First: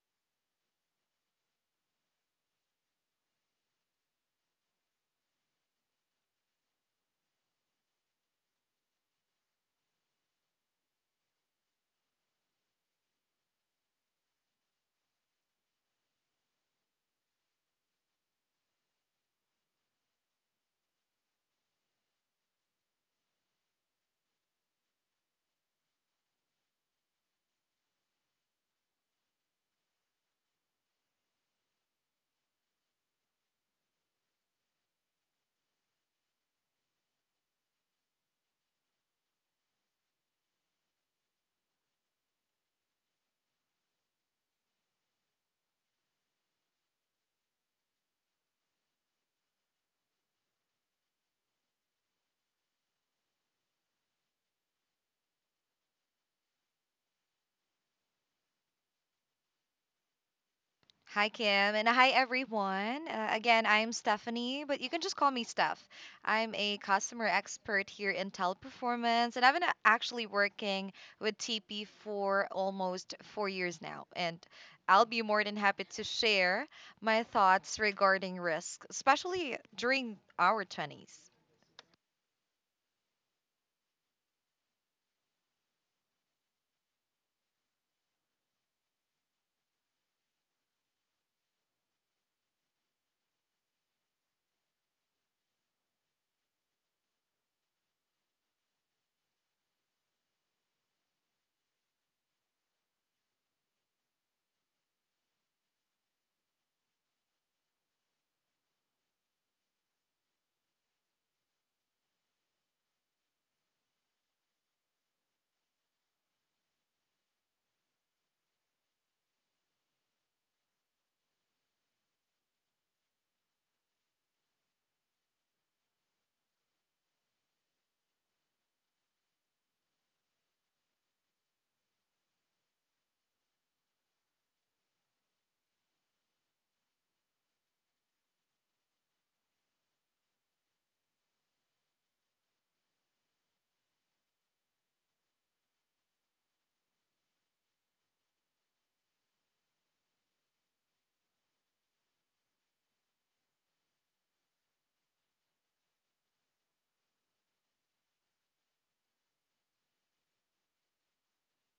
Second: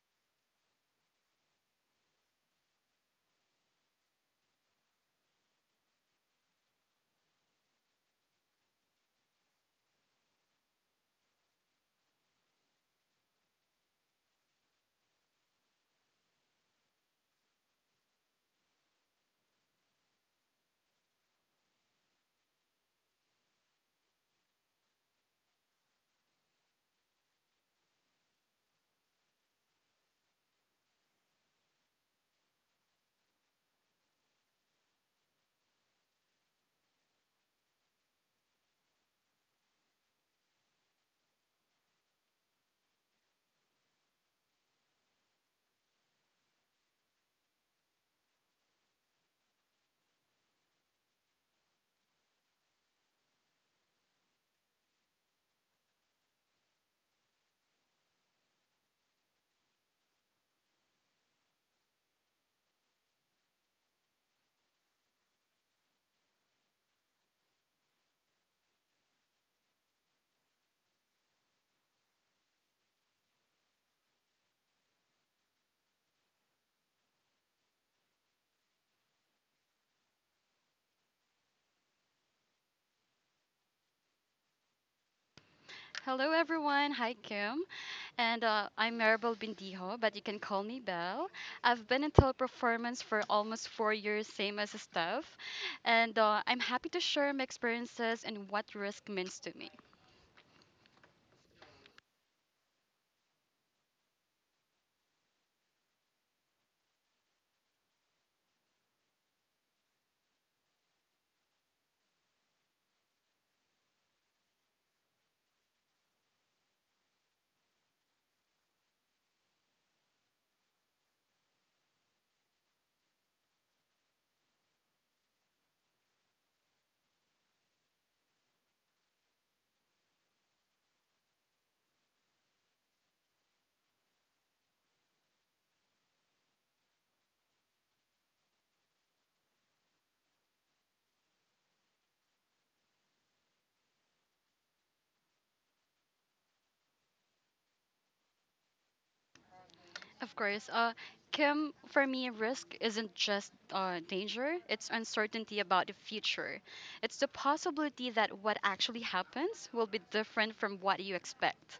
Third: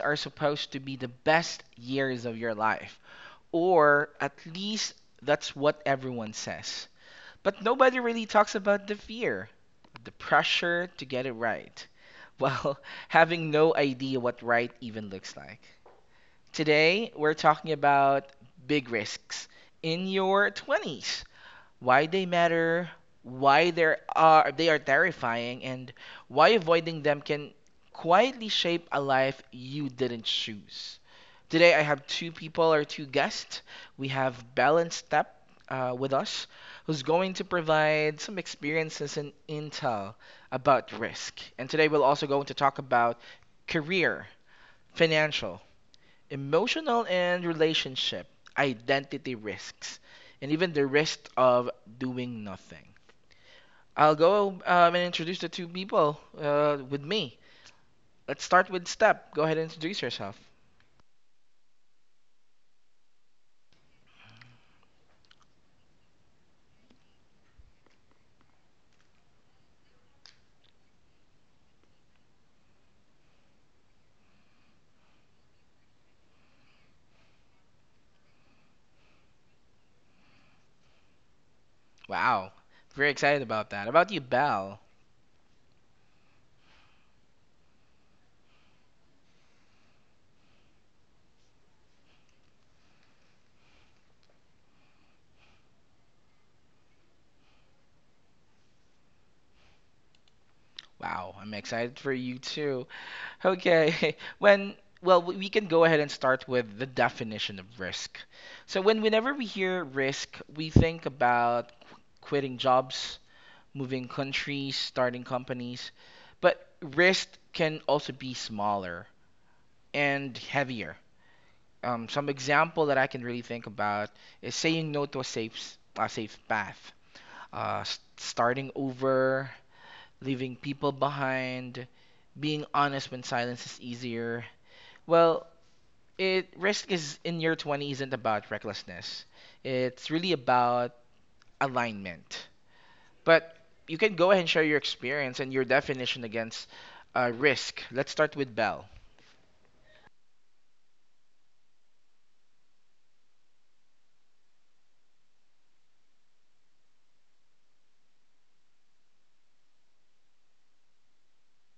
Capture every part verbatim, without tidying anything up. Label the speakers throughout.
Speaker 1: are supposed to be the best years of your life. Or at least that's what everyone says. But nobody really talks about the fear, the pressure to get it right, while having no idea what right even looks like. Today, we're talking about big risks in your twenties: why they matter, why they are they are terrifying, and why avoiding them can quietly shape a life you didn't choose. Today I have two people or two guests. We have Balance Step uh, with us, who's going to provide some experiences and intel about risk. And today we'll also going to talk about career, financial, emotional and relationship, identity risks, and even the risk of doing nothing. I'll go um, and introduce the two people uh, with me. Let's start with Step. Go ahead and introduce yourself.
Speaker 2: Hi, Kim, and hi, everyone. Uh, again, I'm Stephanie, but you can just call me Steph. I'm a customer expert here in teleperformance, and I've been a- actually working with T P for almost four years now. And I'll be more than happy to share my thoughts regarding risk, especially during our twenties.
Speaker 1: Wow, very excited about that. About you, Belle.
Speaker 3: Hello, everyone. Hi, Kim. And uh, I'm Maribel Bindijo, but you can call me Belle. I've been in teleperformance for almost four years, same as Steph. And uh, I'm happy to share my experiences and what risk means to me.
Speaker 1: Wow, I'm excited for you too. Okay, when well, we we can go ahead and start with the definition of risk. So when whenever we hear risk, we think about quitting jobs, moving countries, starting companies. But risk can also be smaller and heavier. Um, some example that I can really think about is saying no to a safe s- a safe path, uh, s- starting over, leaving people behind, being honest when silence is easier. Well, it risk is in your twenties isn't about recklessness. It's really about alignment. But you can go ahead and share your experience and your definition against uh, risk. Let's start with Bell.
Speaker 3: Of course, uh, Kim, for me, risk isn't just uh, danger, it's uncertainty about the future. It's the possibility that what actually happens will be different from what you expect.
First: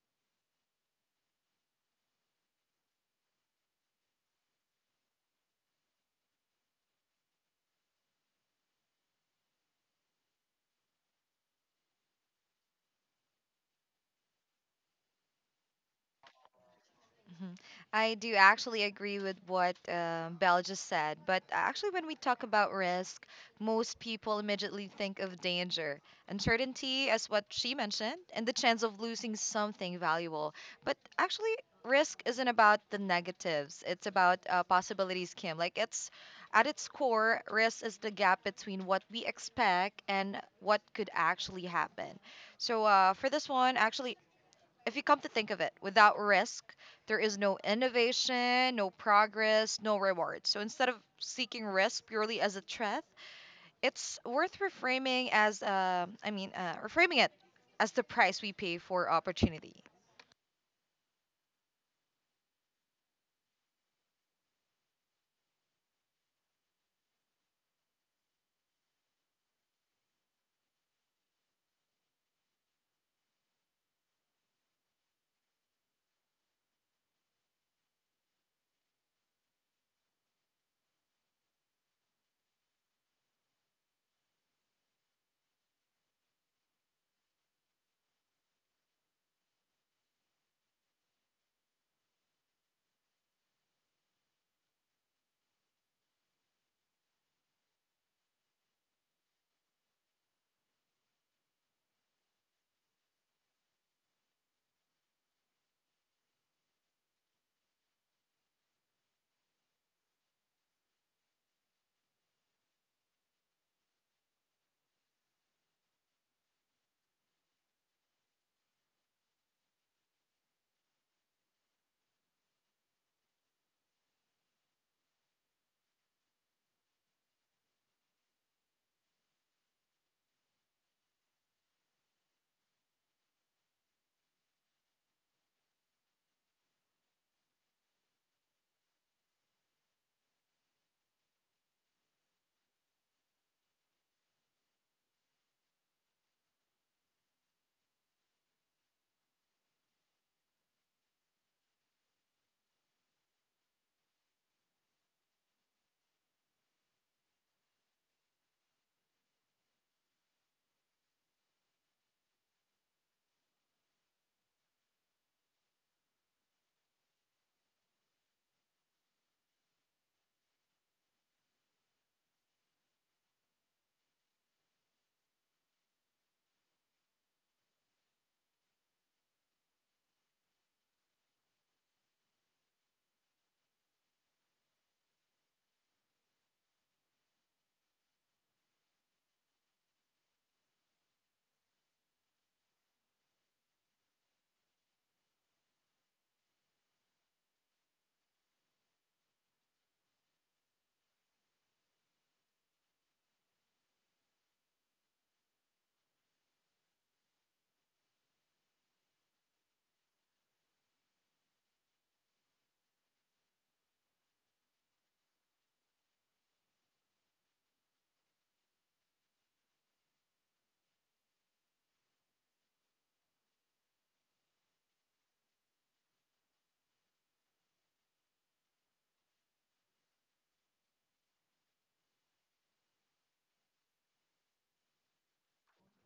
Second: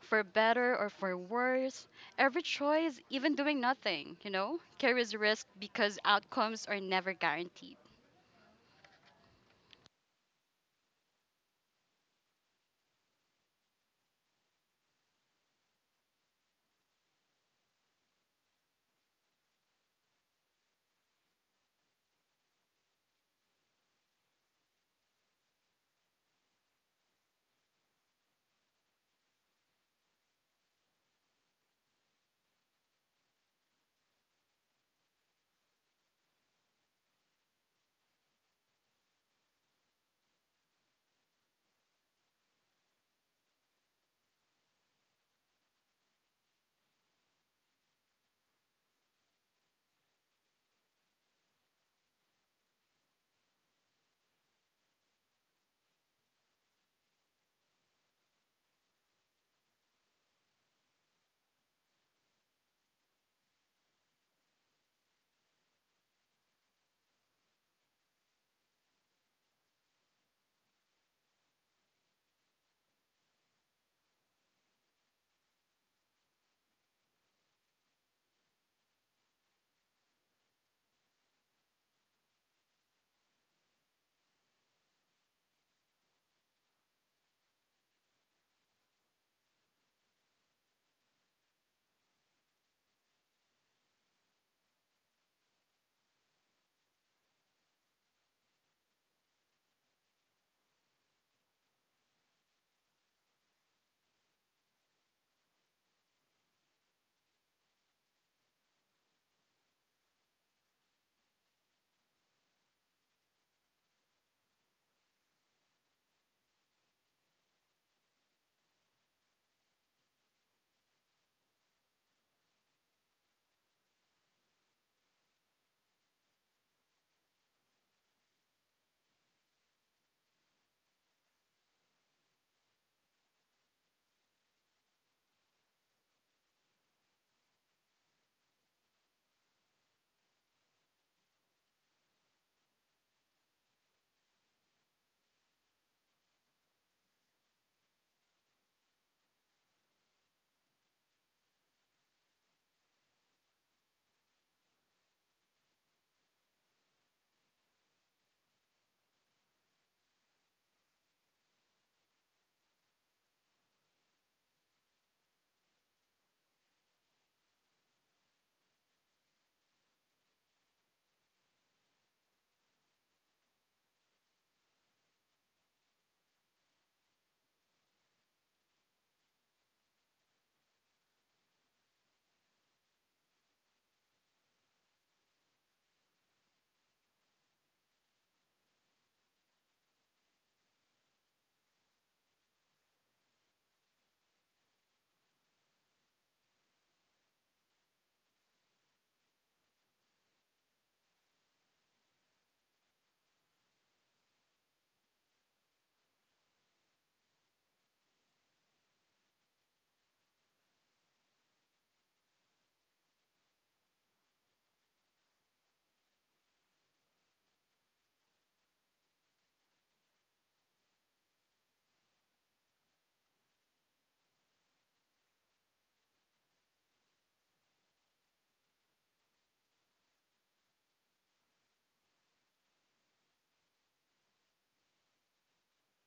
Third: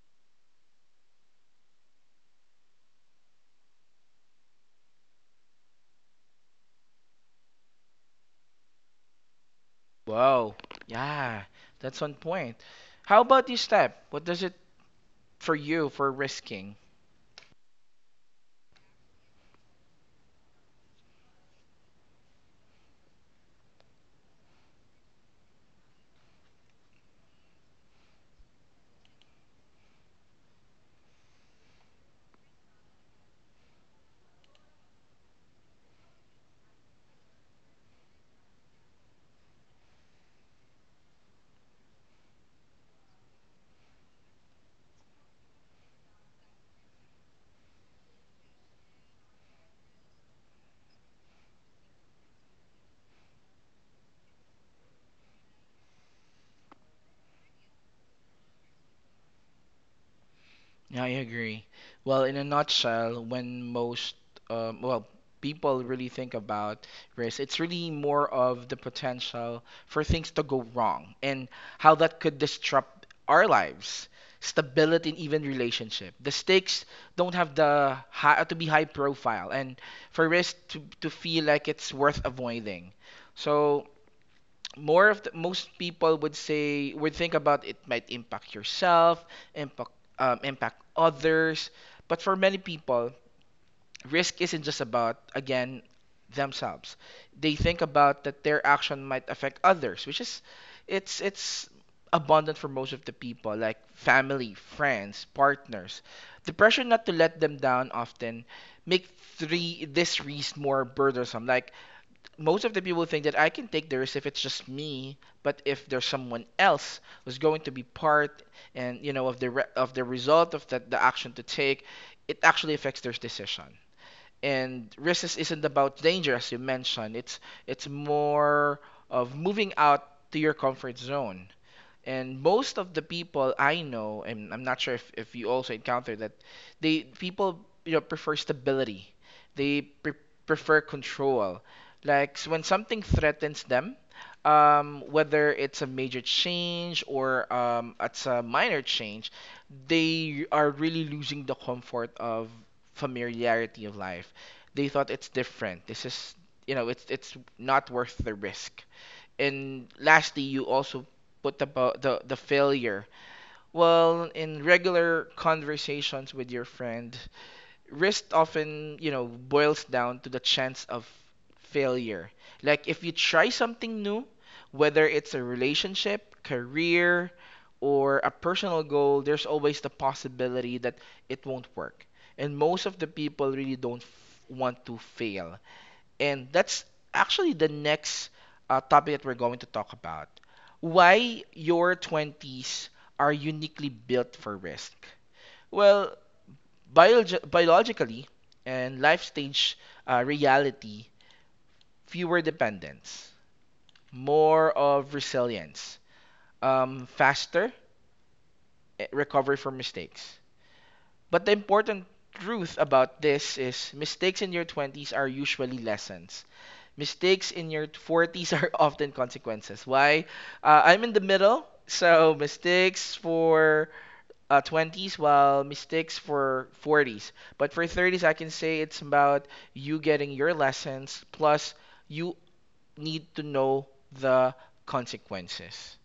Speaker 3: For better or for worse, every choice, even doing nothing, you know, carries risk because outcomes are never guaranteed.
Speaker 1: Whoa, yeah, that's one point. How about you, Step? What does it for you for risking?
Speaker 2: Mhm. I do actually agree with what uh, Belle just said, but actually, when we talk about risk, most people immediately think of danger, uncertainty, as what she mentioned, and the chance of losing something valuable. But actually, risk isn't about the negatives, it's about uh, possibilities, Kim. Like, it's at its core, risk is the gap between what we expect and what could actually happen. So, uh, for this one, actually, if you come to think of it, without risk, there is no innovation, no progress, no reward. So instead of seeking risk purely as a threat, it's worth reframing as uh, I mean, uh, reframing it as the price we pay for opportunity.
Speaker 1: Yeah, I agree. Well, in a nutshell, when most, um, well, people really think about risk, it's really more of the potential for things to go wrong and how that could disrupt our lives, stability, and even relationship. The stakes don't have the high, to be high profile, and for risk to, to feel like it's worth avoiding. So, more of the, most people would say would think about it might impact yourself, impact um, impact others, but for many people, risk isn't just about again themselves. They think about that their action might affect others, which is it's it's abundant for most of the people like family, friends, partners. The pressure not to let them down often make three this risk more burdensome. Like most of the people think that I can take the risk if it's just me, but if there's someone else who's going to be part and you know of the re- of the result of that the action to take, it actually affects their decision. And risk is- isn't about danger, as you mentioned. It's it's more of moving out to your comfort zone. And most of the people I know, and I'm not sure if, if you also encounter that, they people you know prefer stability. They pre- prefer control. Like s- when something threatens them, um, whether it's a major change or um, it's a minor change, they are really losing the comfort of familiarity of life. They thought it's different. This is you know it's it's not worth the risk. And lastly, you also put about the the failure. Well, in regular conversations with your friend, risk often you know boils down to the chance of failure. Like, if you try something new, whether it's a relationship career or a personal goal, there's always the possibility that it won't work, and most of the people really don't f- want to fail. And that's actually the next uh, topic that we're going to talk about. Why your twenties are uniquely built for risk. Well, biolog- biologically and life stage uh, reality, fewer dependents, more of resilience, um, faster eh, recovery from mistakes. But the important truth about this is mistakes in your twenties are usually lessons. Mistakes in your forties are often consequences. Why? Uh, I'm in the middle, so mistakes for uh, twenties, while mistakes for forties. But for thirties, I can say it's about you getting your lessons, plus you need to know the consequences.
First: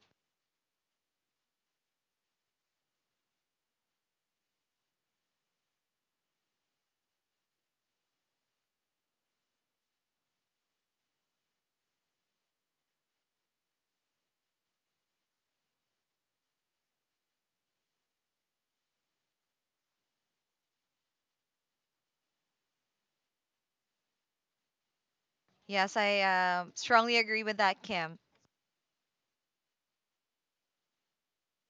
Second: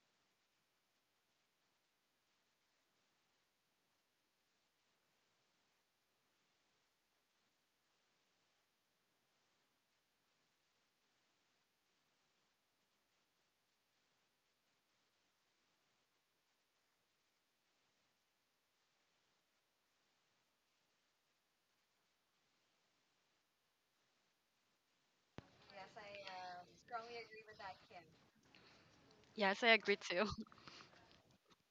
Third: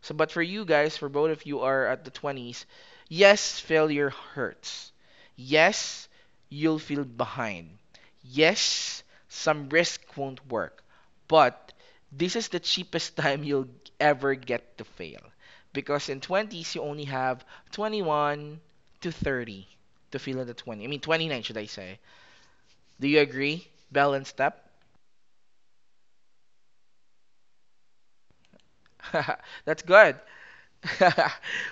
Speaker 1: So, but for you guys, for both of you are at the twenties, yes, failure hurts. Yes, you'll feel behind. Yes, some risk won't work. But this is the cheapest time you'll ever get to fail. Because in twenties, you only have twenty-one to thirty to feel at the twenty. I mean, twenty-nine, should I say. Do you agree? Balanced up?
Speaker 2: Yes, I uh, strongly agree with that, Kim.
Speaker 3: Yes, I
Speaker 1: That's
Speaker 3: agree
Speaker 1: good.
Speaker 3: too.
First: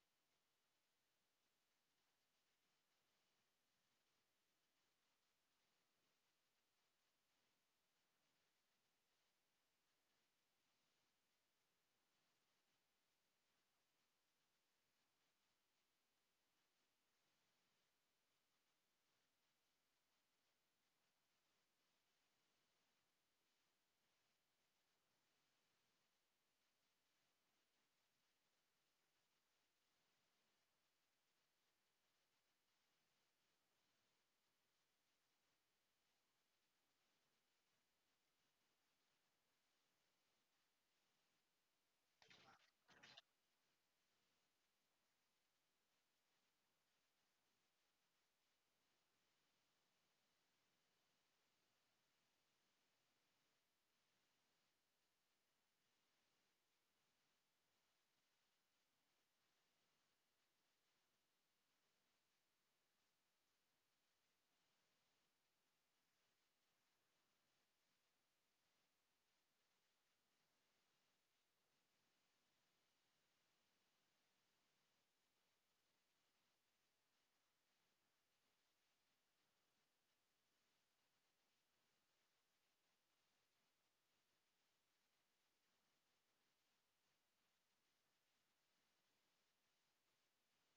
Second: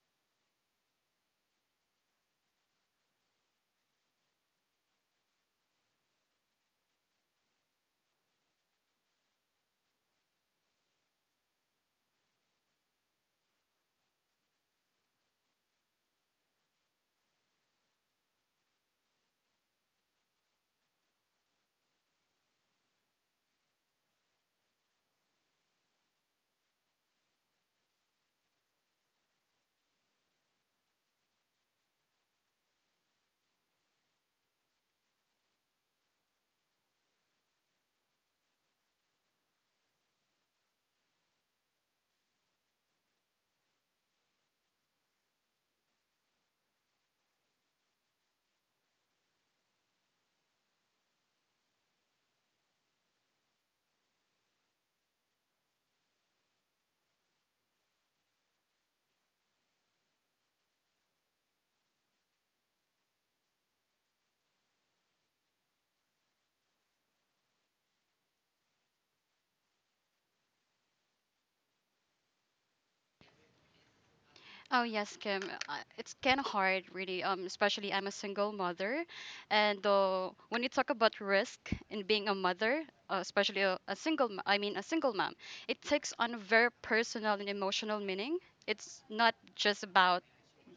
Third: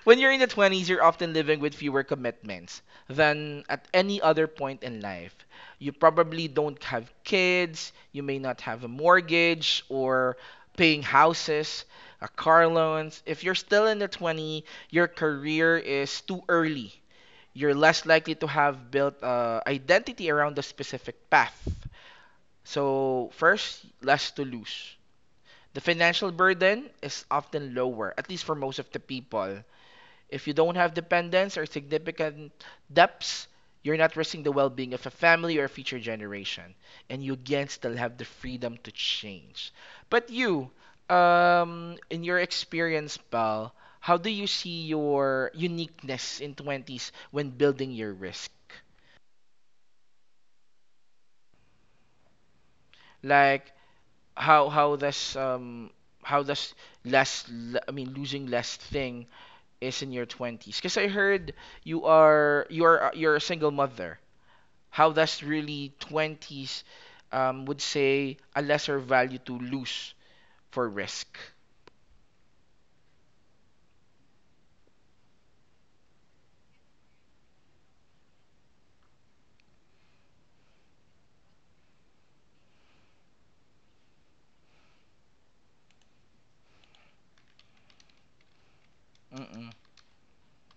Speaker 1: When you're in the twenties, you're often living with fewer commitments than at any other point in life. You probably don't have kids, you may not have a mortgage or paying houses, a car loans. If you're still in the twenty, your career is too early. You're less likely to have built a identity around a specific path. So, first, less to lose. The financial burden is often lower, at least for most of the people if you don't have dependents or significant debts, you're not risking the well being of a family or a future generation. And you again still have the freedom to change. But you, um, in your experience, pal, how do you see your uniqueness in twenties when building your risk? Like, how how does um how does less l- I mean losing less thing is in your twenties? Because I heard you are you are you're a single mother, how does really twenties um, would say a lesser value to lose for risk?
Speaker 3: Oh yes, Kim. uh, It's kind of hard, really. Um, especially I'm a single mother, and uh, when you talk about risk in being a mother, uh, especially a, a single, m- I mean a single mom, it takes on a very personal and emotional meaning. It's not
Speaker 1: Mm-mm,
Speaker 3: just about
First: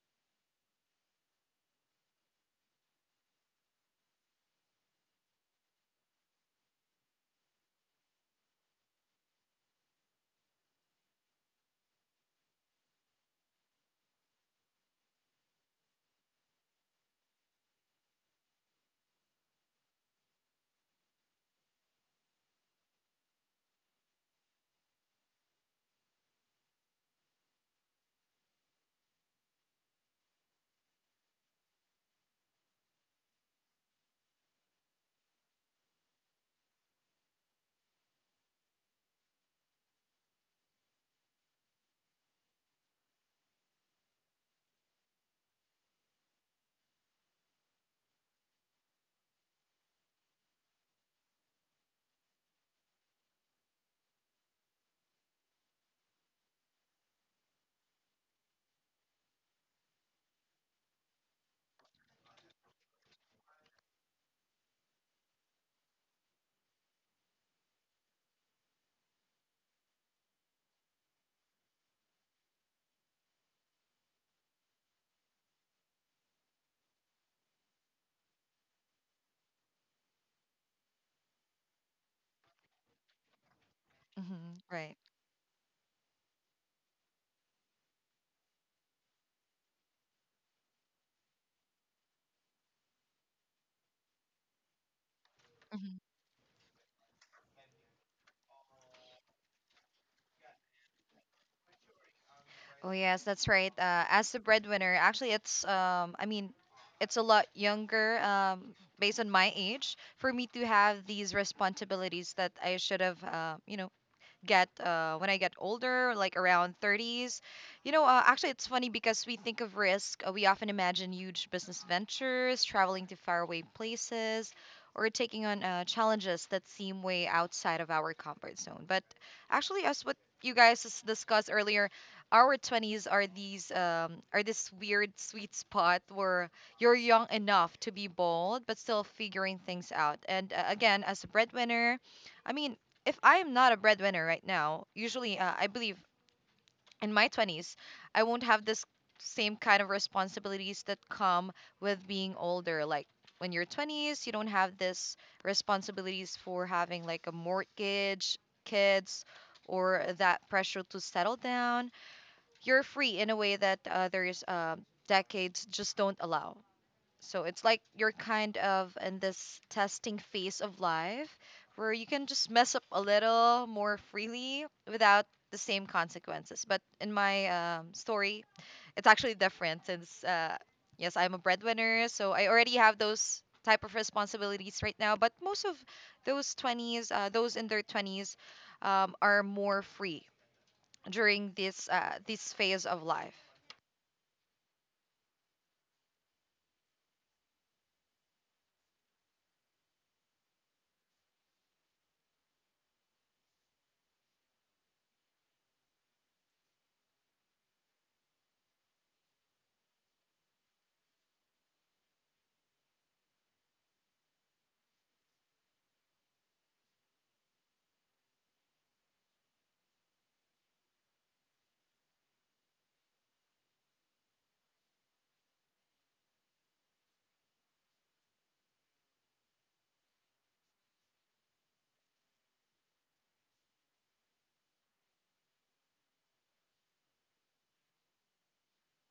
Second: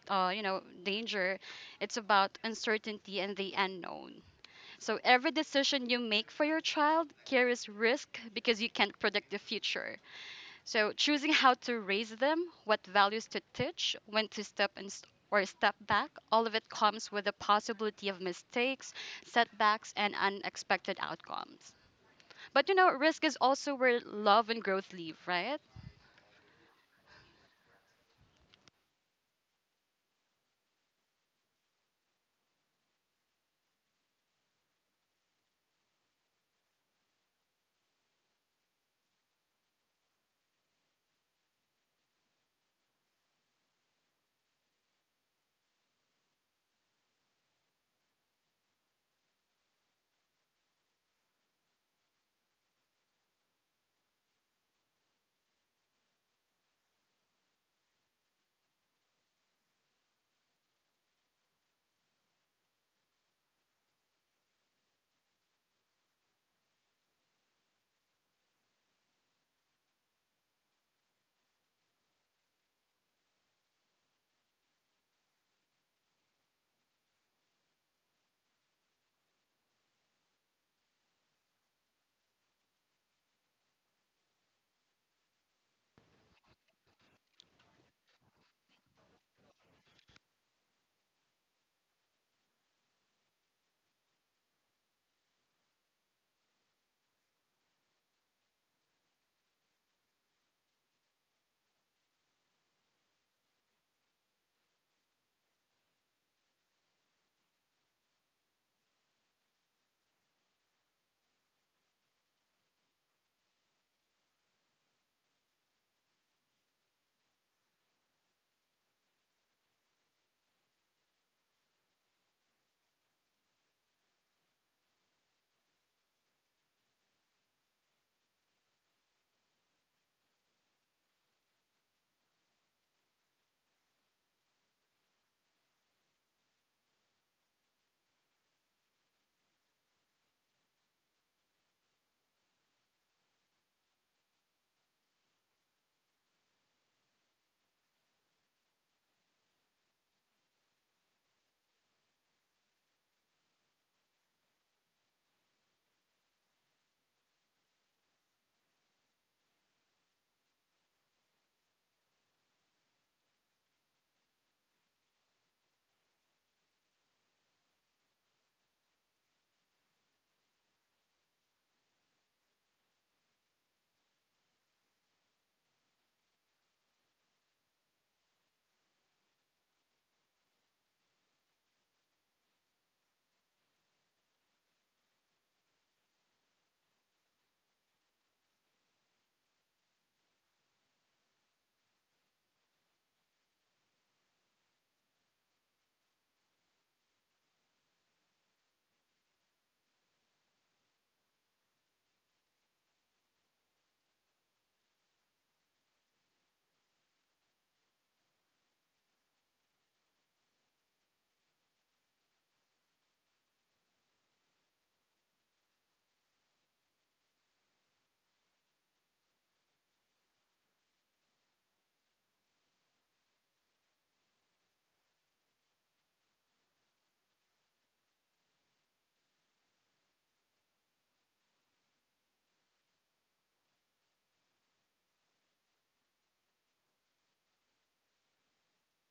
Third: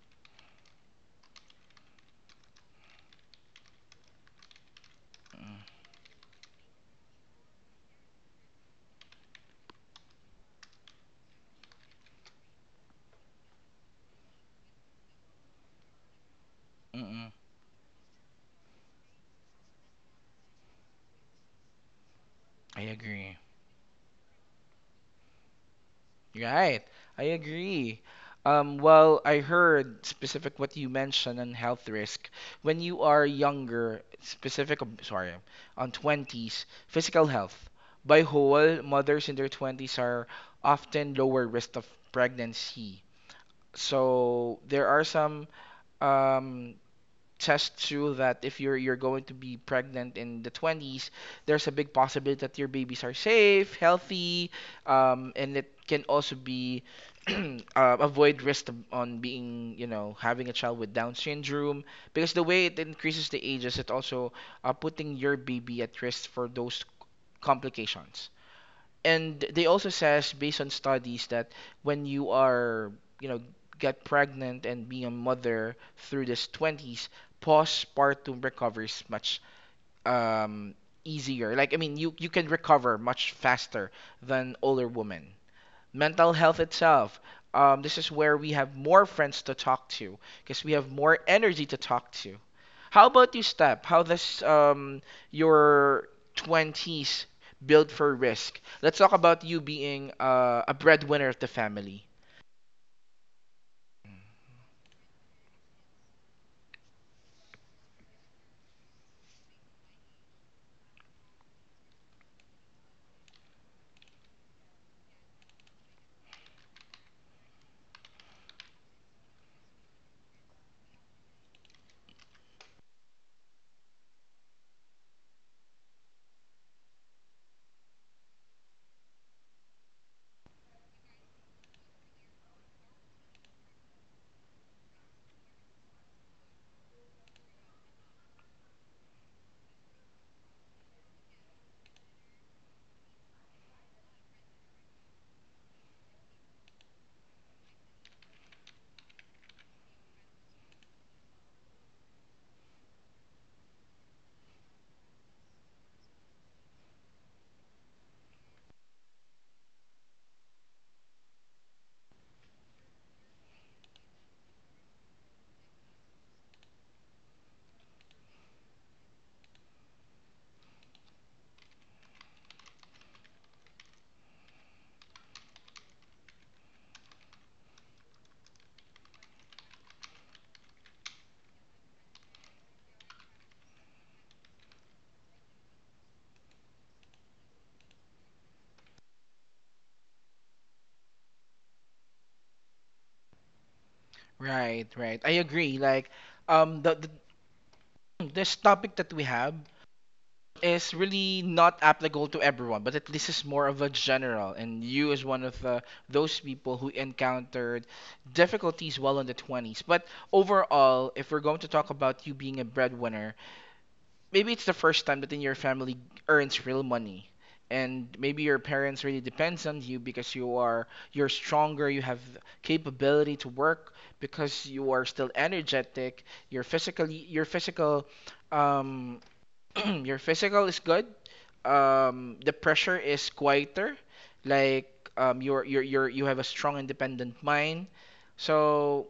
Speaker 3: uh, you know danger; it's about uncertainty and the unknown. So every decision you make for your child carries risk because you can't predict the future. So choosing how to raise them, what values to teach, when to step and s- or step back, all of it comes with
Speaker 1: mm-mm.
Speaker 3: the possibility of mistakes, setbacks, and unexpected outcomes. But you
Speaker 1: I
Speaker 3: know, risk is
Speaker 1: agree.
Speaker 3: also where love and growth live, right?
Speaker 1: Right. I agree. Um, well, I heard specific what you mentioned on health risk. When you are younger, specific, um, sorry, on twenties, physical health. By whole, mothers in their twenties are often lower risk of pregnancy. So there are some um, tests show that if you're you're going to be pregnant in the twenties, there's a big possibility that your babies are safe, healthy, um, and it can also be uh, avoid risk of- on being you know having a child with Down syndrome because the way it increases the ages, it also uh, putting your baby at risk for those complications. And they also says based on studies that when you are you know get pregnant and being a mother through this twenties, postpartum recovers much um easier. Like, I mean, you you can recover much faster than
Speaker 2: Hmm,
Speaker 1: older
Speaker 2: right.
Speaker 1: women. Mental health itself. Um, this is where we have more friends to talk to because we have more energy to talk to. How about you, Step? How does um, your twenties build for risk? Let's talk about you being uh, a breadwinner of the family.
Speaker 2: Oh yes, that's right. Uh, as the breadwinner, actually, it's um, I mean, it's a lot younger um, based on my age for me to have these responsibilities that I should have, uh, you know, get uh, when I get older, like around thirties. You know, uh, actually, it's funny because we think of risk, uh, we often imagine huge business ventures, traveling to faraway places, or taking on uh, challenges that seem way outside of our comfort zone. But actually, as what you guys s- discussed earlier, our twenties are these um, are this weird sweet spot where you're young enough to be bold but still figuring things out. And uh, again, as a breadwinner, I mean, if I am not a breadwinner right now, usually uh, I believe in my twenties, I won't have this same kind of responsibilities that come with being older. Like when you're twenties, you don't have this responsibilities for having like a mortgage, kids, or that pressure to settle down. You're free in a way that uh, there's uh, decades just don't allow. So it's like you're kind of in this testing phase of life where you can just mess up a little more freely without the same consequences. But in my um, story, it's actually different since, uh, yes, I'm a breadwinner, so I already have those type of responsibilities right now. But most of those twenties, uh, those in their twenties, um, are more free during this uh, this phase of life.
Speaker 1: Right, right. I agree. Like um, the, the this topic that we have is really not applicable to everyone, but it, this is more of a general. And you is one of the, those people who encountered difficulties well in the twenties. But overall, if we're going to talk about you being a breadwinner, maybe it's the first time that in your family earns real money. And maybe your parents really depends on you because you are you're stronger, you have capability to work because you are still energetic, your physically your physical um your physical is good. Um, the pressure is quieter. Like, um, you're you're you're you have a strong independent mind. So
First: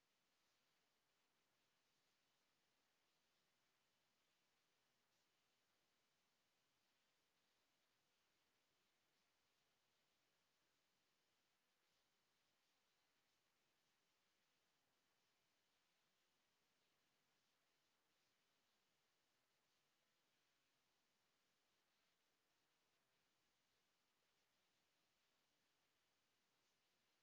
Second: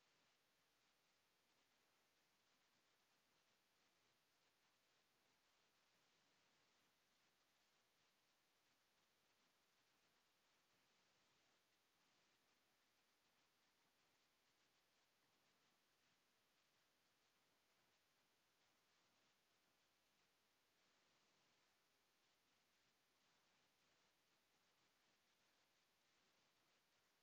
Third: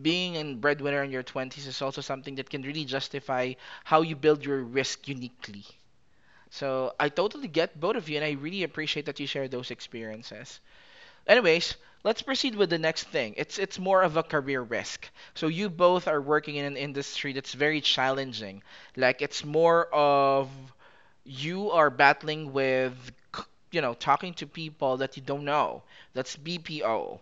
Speaker 1: being a breadwinner in your twenties is also something that can really justify how you build your risk uniquely. So I totally get both of you, and I really appreciate that you share those experiences. Anyways, let's proceed with the next thing. It's it's more of a career risk. So you both are working in an industry that's very challenging. Like it's more of you are battling with c- you know talking to people that you don't know. That's B P O.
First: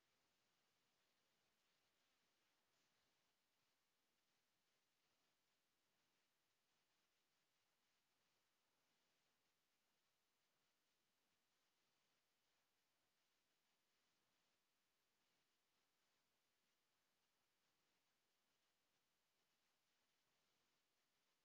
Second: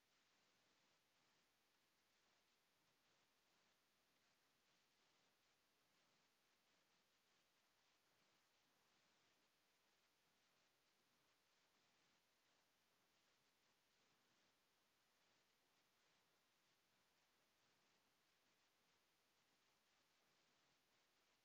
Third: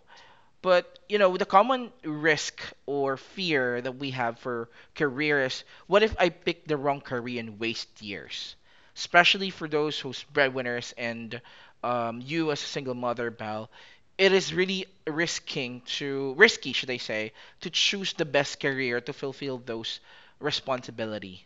Speaker 1: But, you know the common risk or fear that we have for careers: what if I pick the wrong career and waste years, especially for those who's breadwinners and um, you as a single mother Bell, it is really risking to risky, should I say, to choose the best career to fulfill those responsibility.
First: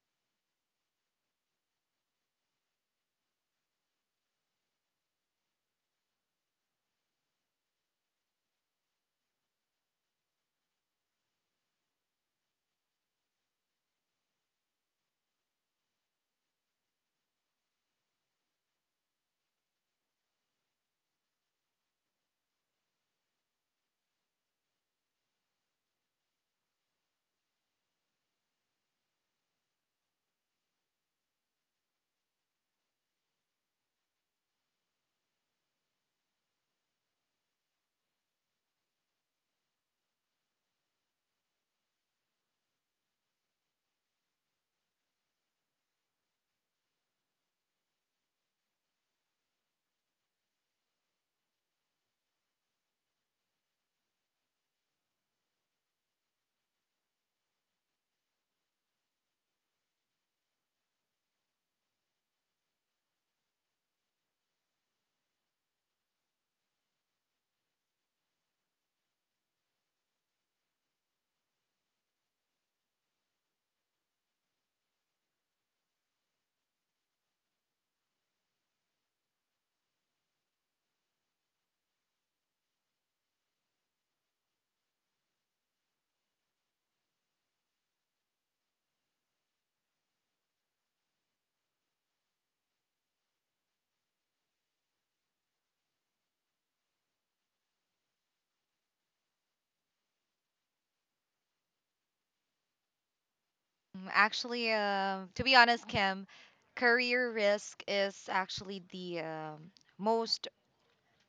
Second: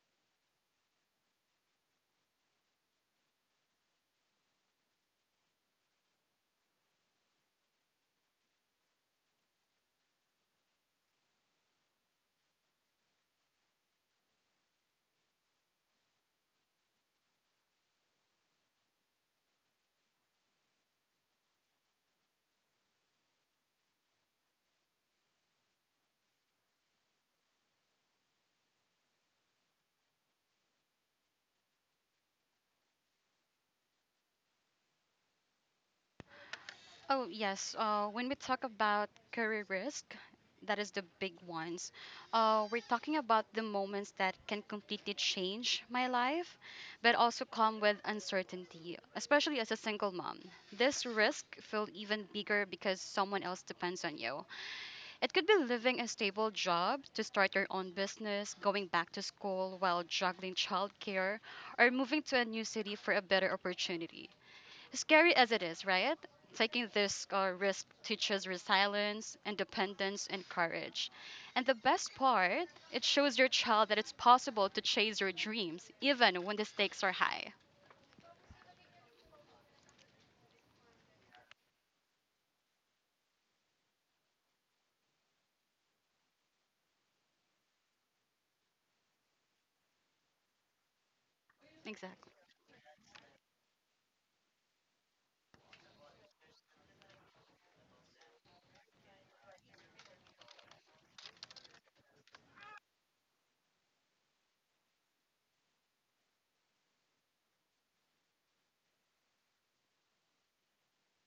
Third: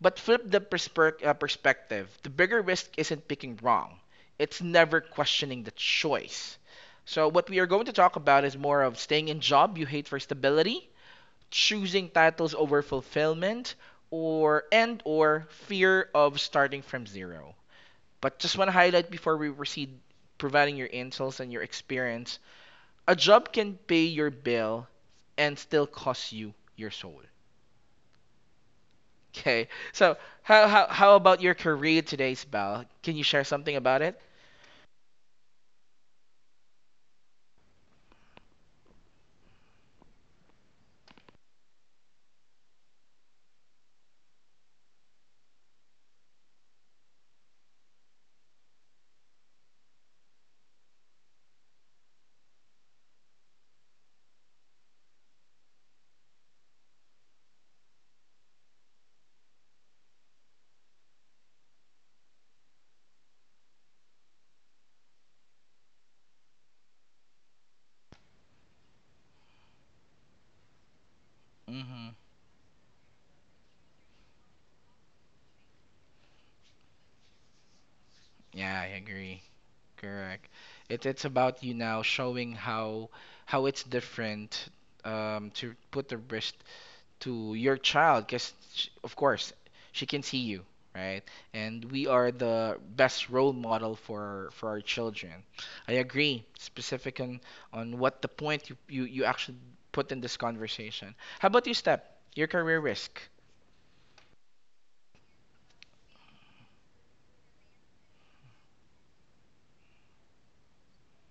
Speaker 1: But flip the persper- uh, perspective. The bigger risk isn't picking wrong, it's never questioning the choice. So, what we are going to talk about is more of staying in job you hate for stability, choosing titles over fulfillment, or and or fear of starting from zero. But just want to highlight before we proceed providing your insights and your experience, a job can pay your bill and still cost you your soul. Okay. So how how how about your career today, Bal? Can you share something about it?
Speaker 3: Oh, yes. Uh, when we talk about career risk, that is the big ones. Uh, we're talking about the moments that can completely change my life, but also come with uncertainty, especially as a single mom. This risk feel even bigger because someone else depends on you. It could be leaving a stable job to start your own business, going back to school while juggling childcare, or moving to a new city for a better opportunity. Scary as it is, right? Taking this uh, risk teaches resilience, independence, and courage. And the
Speaker 1: Mm-hmm.
Speaker 3: best part, it shows your child that it's possible to chase your dreams even when the stakes are high.
Speaker 1: Yeah, I agree. Correct. It, it's about you now showing how how it's different, um, to put the risk to your child because of course she can see you, right? And we are
Speaker 3: Exactly.
Speaker 1: the best role model for for our children. I agree specific on on what the point you you, you actually put in this conversation. How about you, Step, your career risk?
Speaker 2: Mm, Actually, um, to be honest, Kim, career risk is actually the um most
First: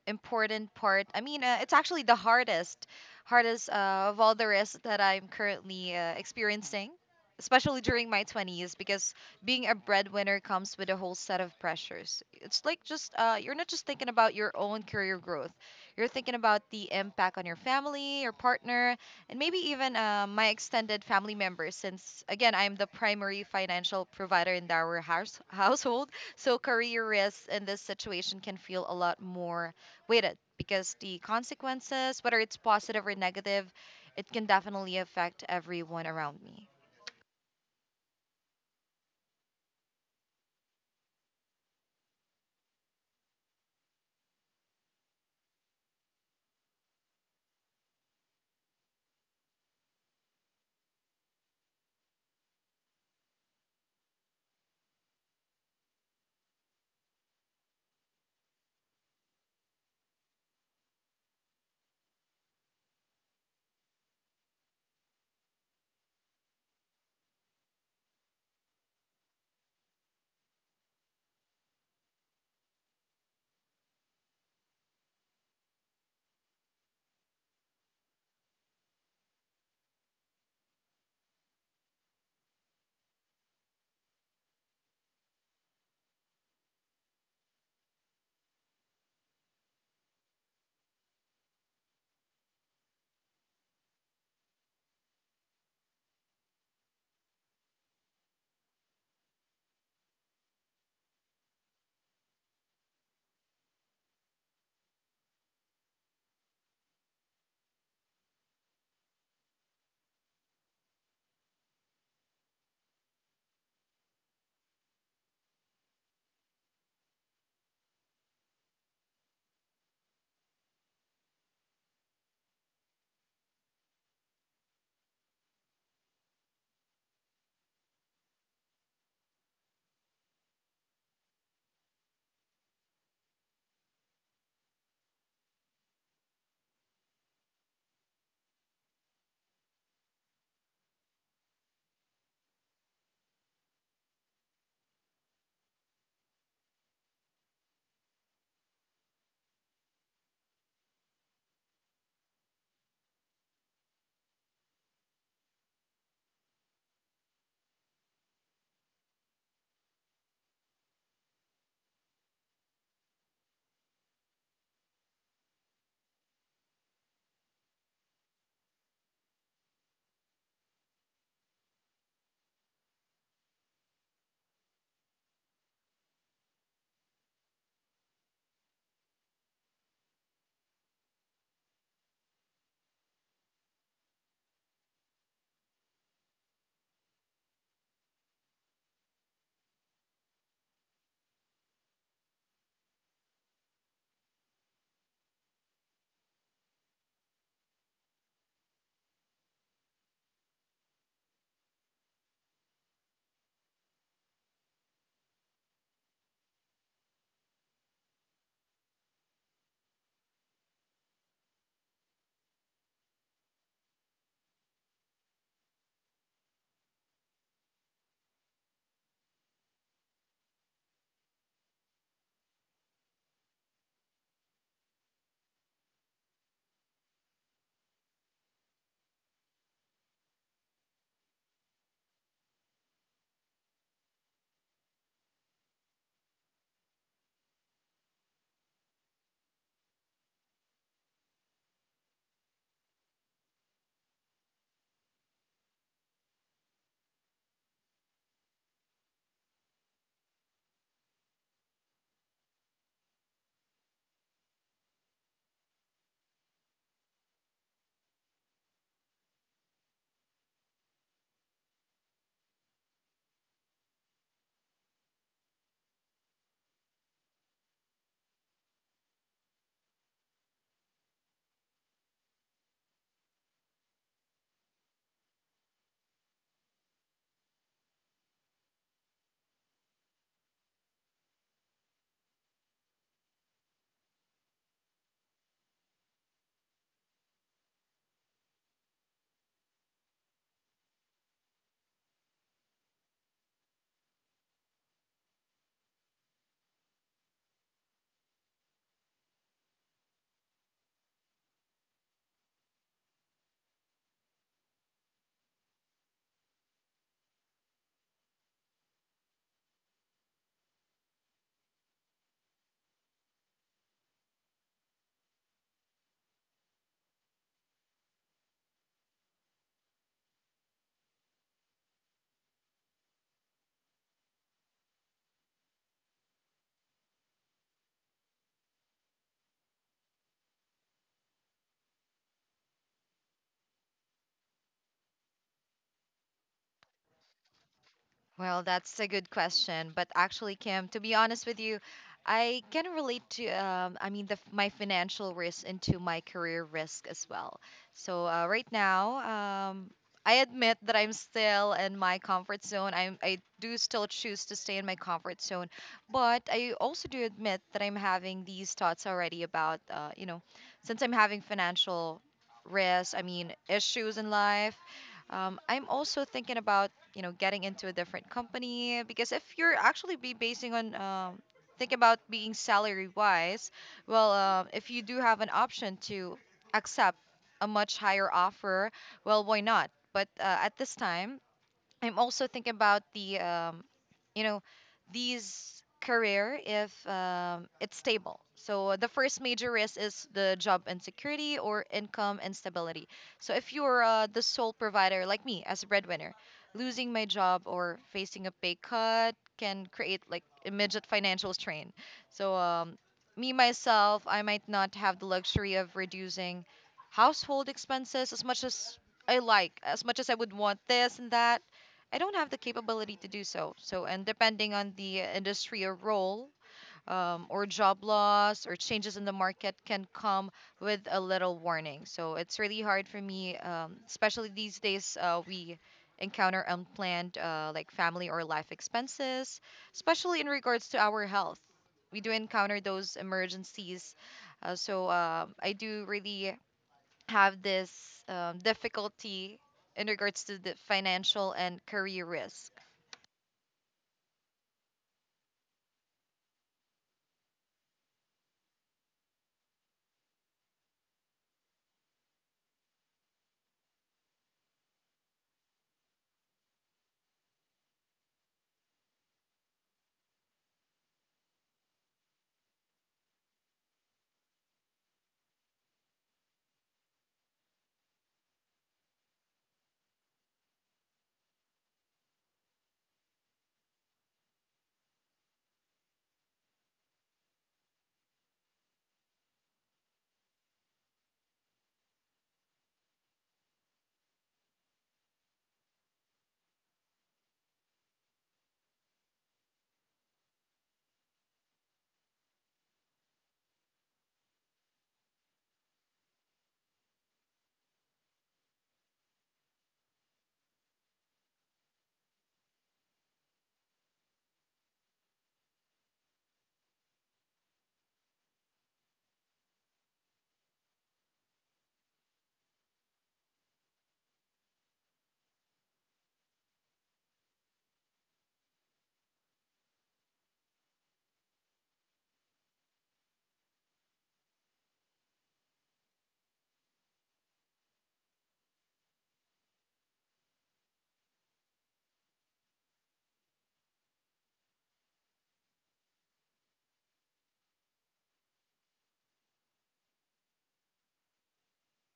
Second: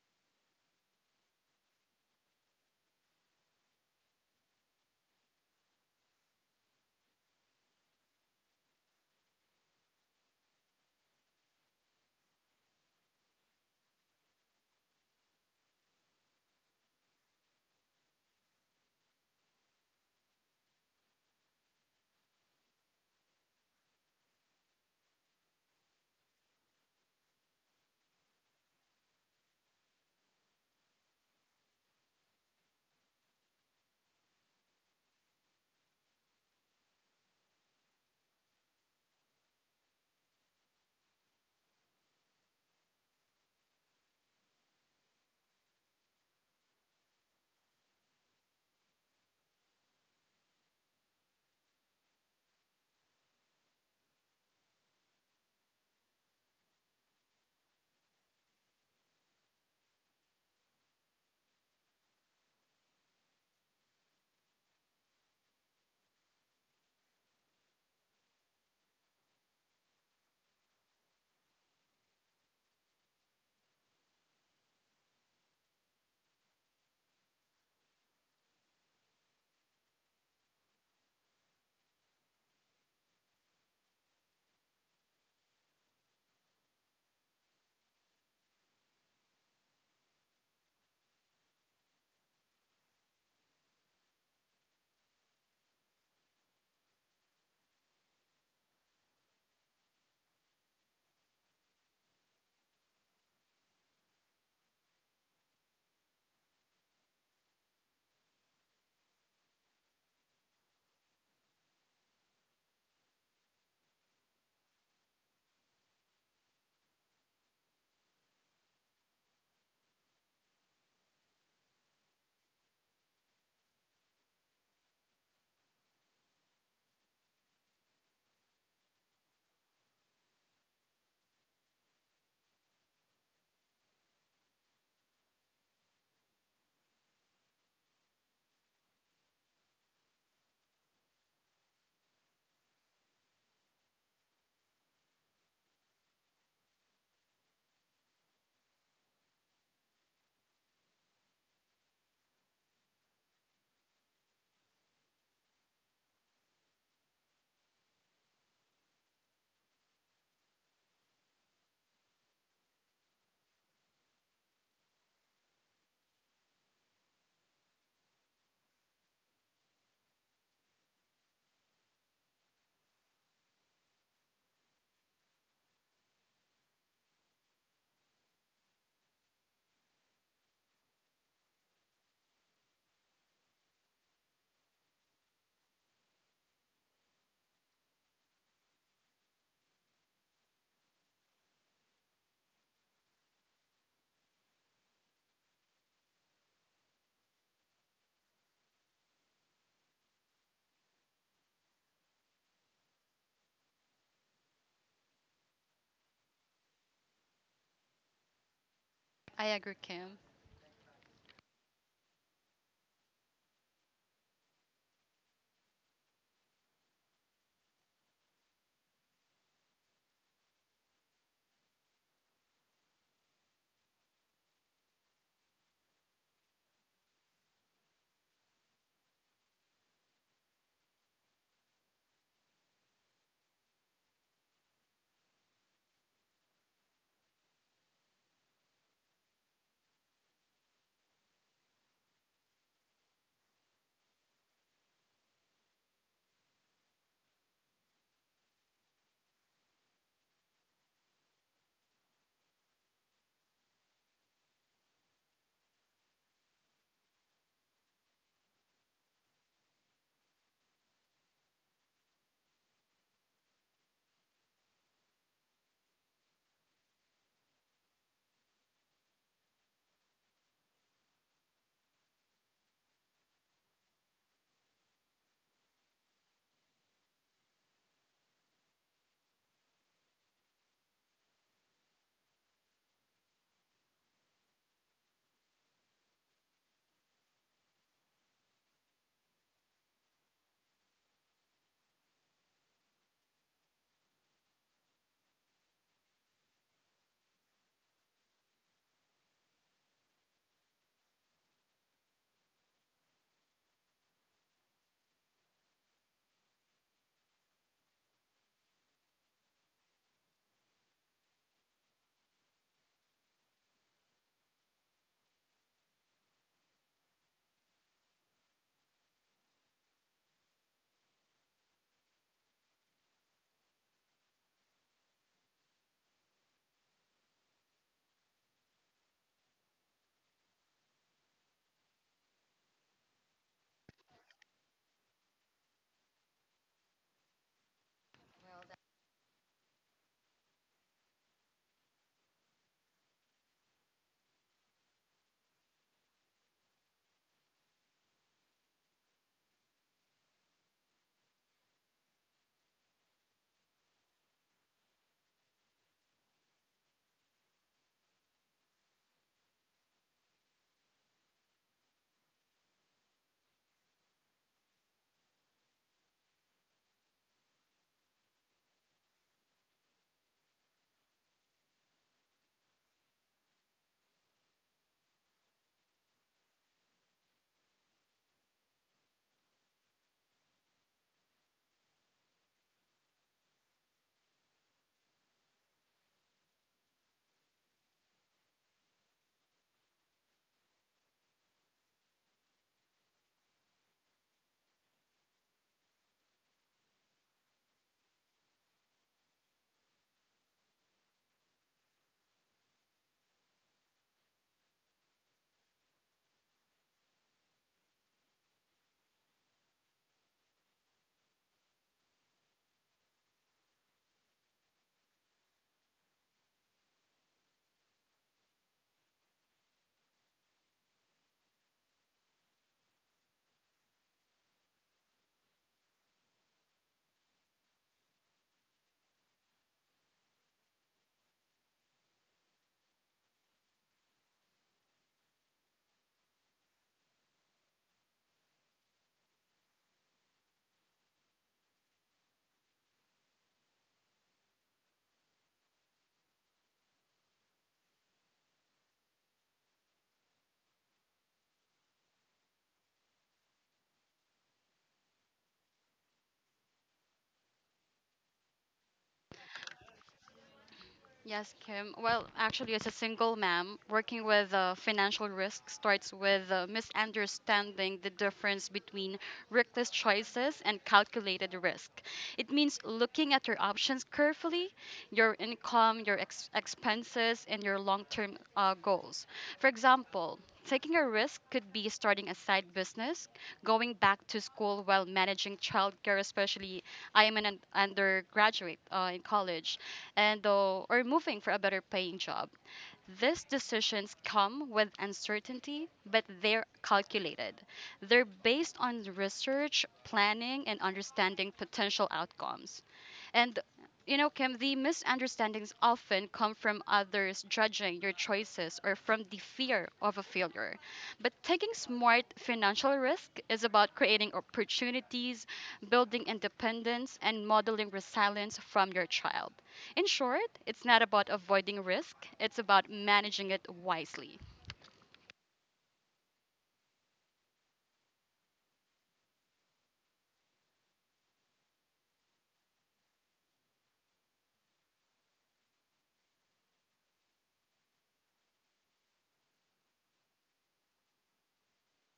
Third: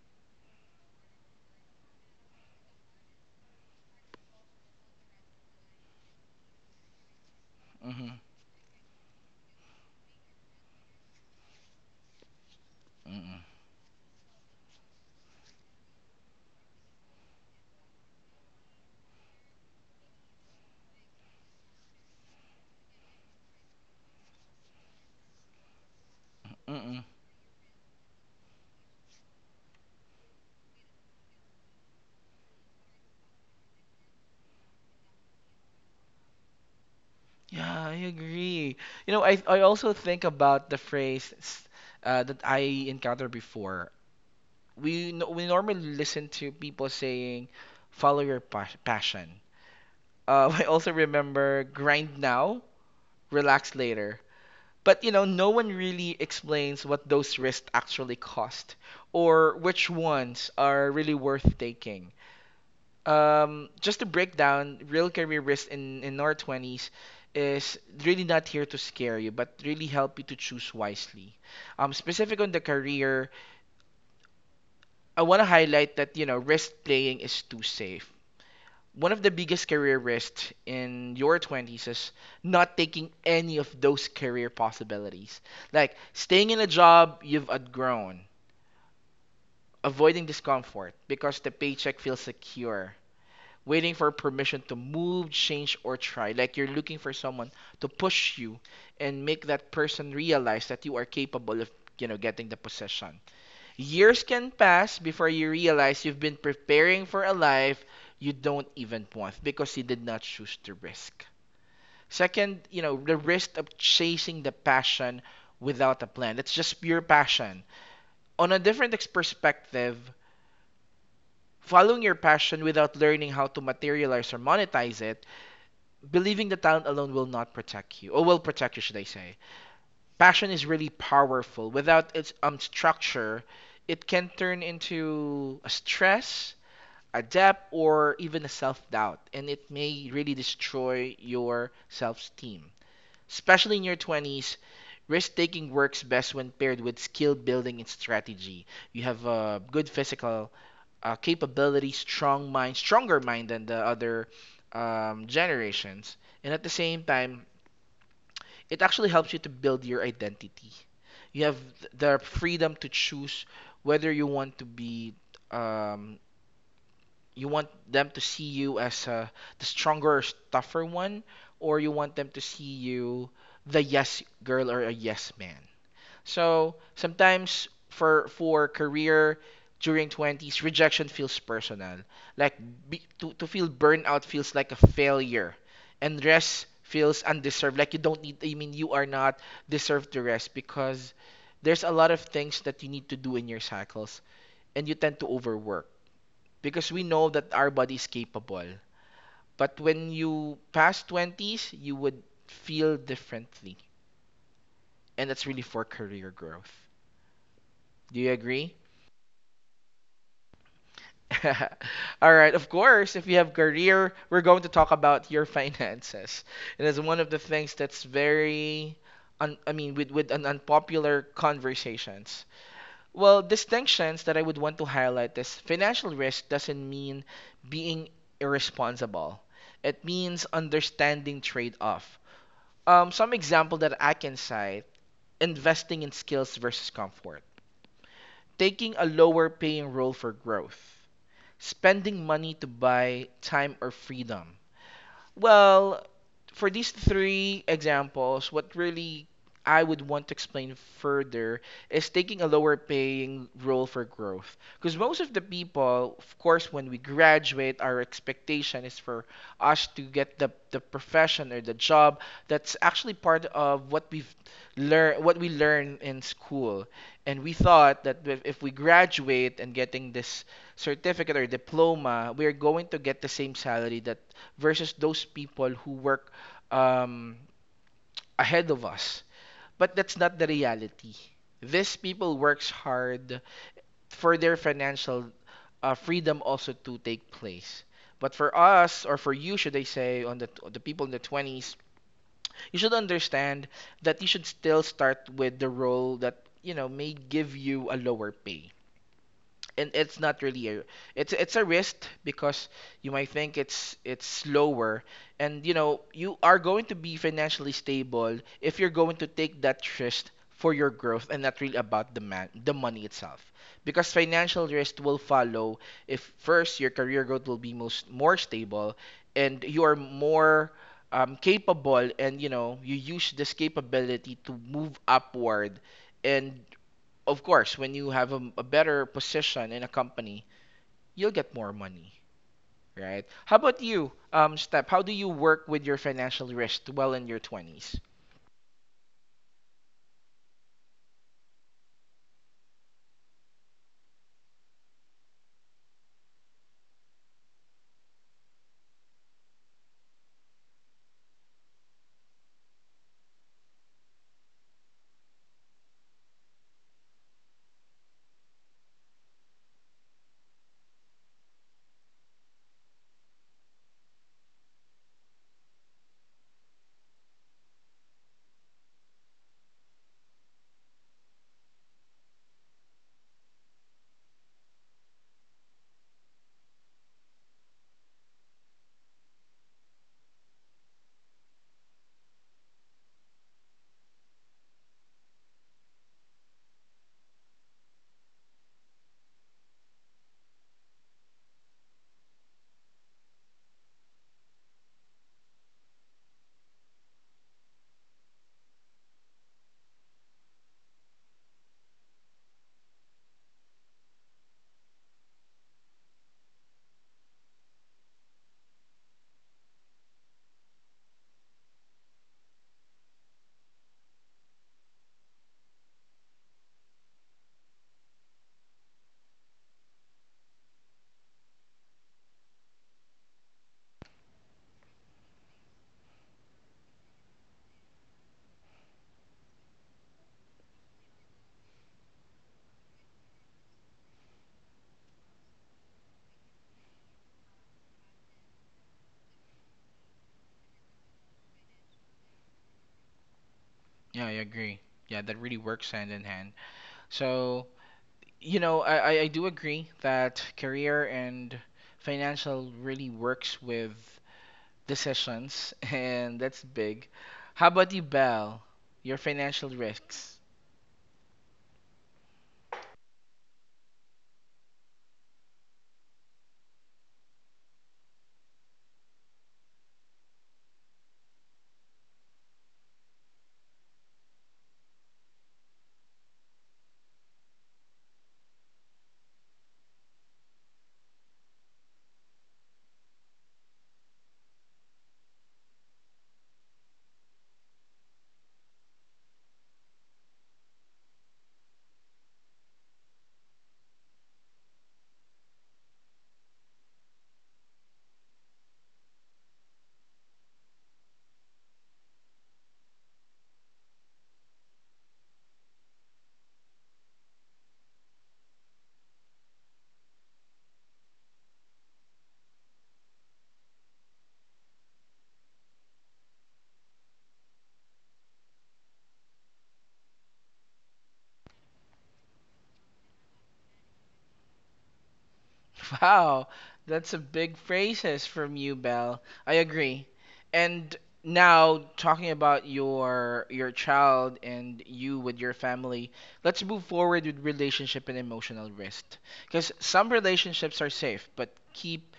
Speaker 2: important part. I mean, uh, it's actually the hardest, hardest uh, of all the risks that I'm currently uh, experiencing, especially
Speaker 1: Mm-hmm.
Speaker 2: during my twenties, because being a breadwinner comes with a whole set of pressures. It's like just, uh,
Speaker 1: Mm-mm.
Speaker 2: you're not just thinking about your own career growth, you're thinking about the impact on your family, your partner, and maybe even uh, my extended family members, since, again, I'm the primary financial provider in our house- household. So
Speaker 1: Mm-mm.
Speaker 2: career risks in this situation can feel a lot more with it because the consequences, whether it's positive or negative, it can definitely affect everyone around me.
Speaker 1: Yeah, I agree. You know, I I also think about the phrase s- uh, that I encountered before. We no- we normally listen to people saying, "Follow your pas passion," Uh, I also remember grind now, relax later. But you know, no one really explains what those risks actually cost or which ones are really worth taking. Um, just to break down, real career risk in, in our twenties is really not here to scare you, but really help you to choose wisely. Um, specific on the career, I want to highlight that, you know, risk playing is too safe. One of the biggest career risks in your twenties is not taking any of those career possibilities. Like staying in a job you've outgrown, avoiding discomfort because the paycheck feels secure, waiting for permission to move, change, or try. Like you're looking for someone to push you and make that person realize that you are capable of, you know, getting the position. Years can pass before you realize you've been preparing for a life you don't even want because you did not choose to risk. Second, you know, the risk of chasing the passion without a plan. It's just pure passion. On a different ex- perspective, following your passion without learning how to materialize or monetize it, believing the talent alone will not protect you, or will protect you, should I say. Passion is really powerful. Without its um, structure, it can turn into a stress adapt or even self-doubt, and it may really destroy your self-esteem, especially in your twenties. Risk-taking works best when paired with skill building and strategy. You have a good physical uh, capability, strong mind, stronger mind than the other um, generations. And at the same time, it actually helps you to build your identity. You have the freedom to choose whether you want to be, um, you want them to see you as uh, the stronger, tougher one, or you want them to see you the yes girl or a yes man. So sometimes for for career during twenties, rejection feels personal. Like be, to to feel burnout feels like a failure, and rest feels undeserved. Like you don't need. I mean, you are not deserved to rest because there's a lot of things that you need to do in your cycles, and you tend to overwork because we know that our body is capable. But when you pass twenties, you would feel differently. And that's really for career growth. Do you agree?
Speaker 3: I agree, Kim.
Speaker 1: All right, of course, if you have career, we're going to talk about your finances. And it's one of the things that's very un- I mean, with with an unpopular conversations. Well, distinctions that I would want to highlight is financial risk doesn't mean being irresponsible. It means understanding trade-off. Um, some example that I can cite, investing in skills versus comfort. Taking a lower paying role for growth. Spending money to buy time or freedom. Well, for these three examples, what really I would want to explain further is taking a lower paying role for growth. Because most of the people, of course, when we graduate, our expectation is for us to get the, the profession or the job that's actually part of what we've learn what we learn in school. And we thought that if if we graduate and getting this certificate or diploma, we're going to get the same salary that versus those people who work um, ahead of us. But that's not the reality. These people works hard for their financial uh, freedom also to take place. But for us, or for you, should I say, on the the people in the twenties, you should understand that you should still start with the role that you know may give you a lower pay. And it's not really a, it's it's a risk because you might think it's it's slower, and you know you are going to be financially stable if you're going to take that risk for your growth and not really about the man the money itself, because financial risk will follow if first your career growth will be most more stable, and you are more um, capable, and you know you use this capability to move upward. And of course, when you have a, a better position in a company, you'll get more money, right? How about you, um, Step? How do you work with your financial risk well in your twenties?
Speaker 2: Well, that's a good question. But actually, Kim, to be honest with you, I can relate to, um, I mean, the, f- my financial risk into my career risk as well. So uh, right now, um, I admit that I'm still in my comfort zone. I'm, I do still choose to stay in my comfort zone, but I also do admit that I'm having these thoughts already about, uh, you know, since I'm having financial risk, I mean, issues in life. Um, I'm also thinking about you know getting into a different company because if you're actually be basing on um, think about being salary wise well uh, if you do have an option to accept a much higher offer well why not but uh, at this time I'm also thinking about the um, you know, these career if um, it's stable. So the first major risk is the job insecurity or income instability. So if you're uh, the sole provider like me as a breadwinner, losing my job or facing a pay cut can create like immediate financial strain. So um, me myself, I might not have the luxury of reducing household expenses as much as I like, as much as I would want this and that I don't have the capability to do so. So, and depending on the industry or role, um, or job loss or changes in the market can come with a little warning. So, it's really hard for me, um, especially these days, uh, we encounter unplanned, uh, like family or life expenses, especially in regards to our health. We do encounter those emergencies. Uh, so, um I do really have this um, difficulty in regards to the financial and career risk.
Speaker 1: Yeah, I agree. Yeah, that really works hand in hand. So, you know, I, I I do agree that career and financial really works with decisions, and that's big. How about you, Belle? Your financial risks.
Speaker 3: Yes, Kim. Well, actually, as a single mom, working with uh, financial risk starts with uh, misunderstanding the difference between reckless choices and calculated risk. It means looking at your options carefully, your income, your ex- expenses, and your long term uh, goals. For example, taking a risk could be starting a side business, going back to school while managing childcare, especially I am an un- undergraduate uh, in college and uh, or moving for a better paying job. These decisions come with uncertainty, but they're calculated. They're based on research, planning, and understanding potential outcomes. And you know, Kim, the misunderstandings often come from others judging your choices or from the fear of a failure. But taking smart financial risk is about creating opportunities, building independence, and modeling resilience from your child. In short, it's not about avoiding risk, it's about managing it wisely.
Speaker 1: Wow, that's a big phrases from you, Belle. I agree. And now talking about your your child and you with your family, let's move forward with relationship and emotional risk. Because some relationships are safe, but keep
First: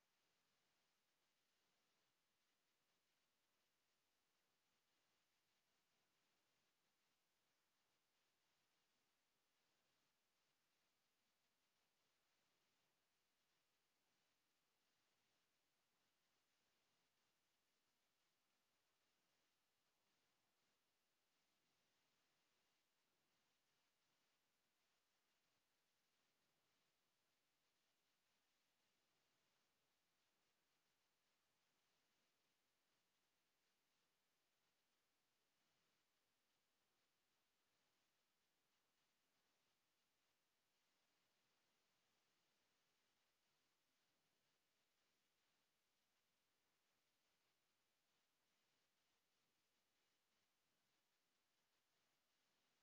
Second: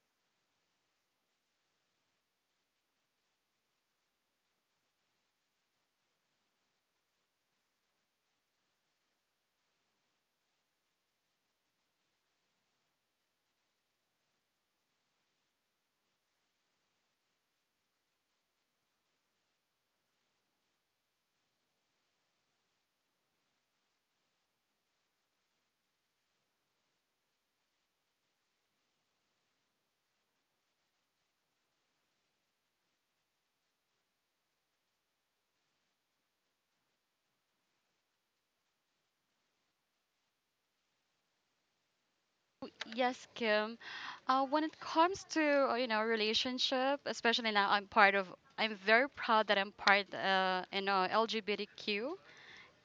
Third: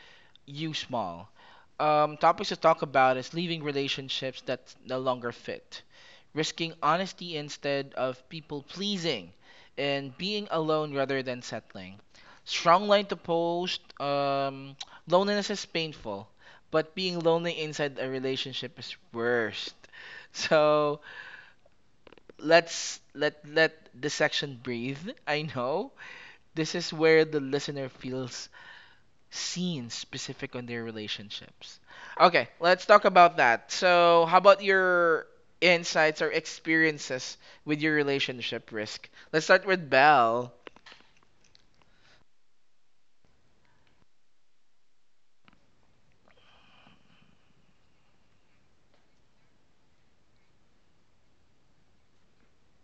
Speaker 1: you small. Um, topics to talk about is leaving relationships that no longer fit, risking honesty instead of people pleasing, and being alone rather than settling. Strong line to post. Um, loneliness is painful, but being lonely inside a relationship is worst. So let's let let the section breathe. I know this is where the listener feels scenes specific on their relationships. Okay, let's talk about that. So, how about your insights or experiences with your relationship risk? Let's start with Belle.
Speaker 3: Yes, Kim. Uh, when it comes to uh, you know relationship, especially now, I'm part of. I'm very proud that I'm part uh, in uh, L G B T Q.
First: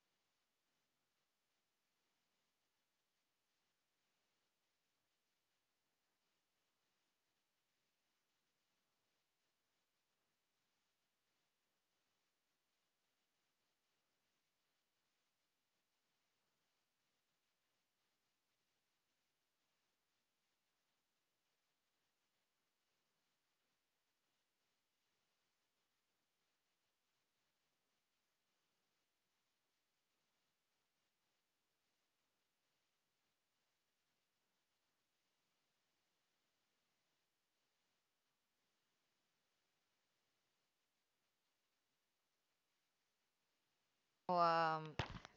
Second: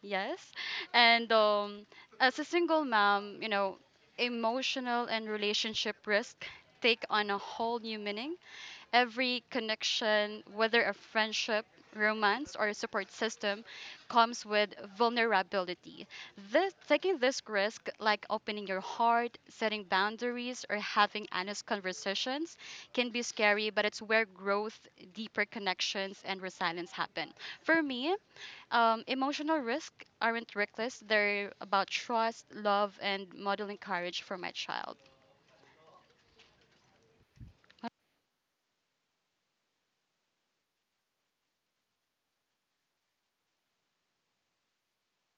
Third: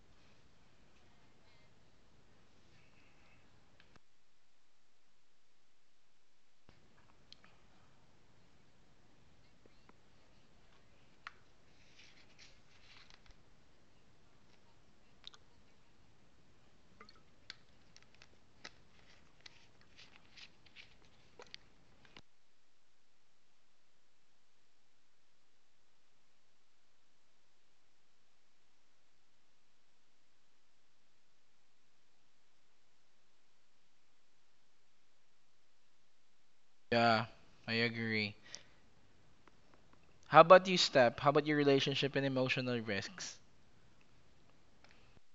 Speaker 3: Yes, and um, as a single mom, you know, emotional and relationship risk take on a whole new meaning. Every connection, whether a friendship, romance, or a support system, comes with vulnerability. This, taking this risk, like opening your heart, setting boundaries, or having honest conversations, can be scary, but it's where growth, deeper connections, and resilience happen. For me, um, emotional risks aren't reckless, they're about trust, love, and modeling courage for my child.
Speaker 1: Yeah, I agree. How about you, Step? How about your relationship and emotional risks?
Speaker 2: Um,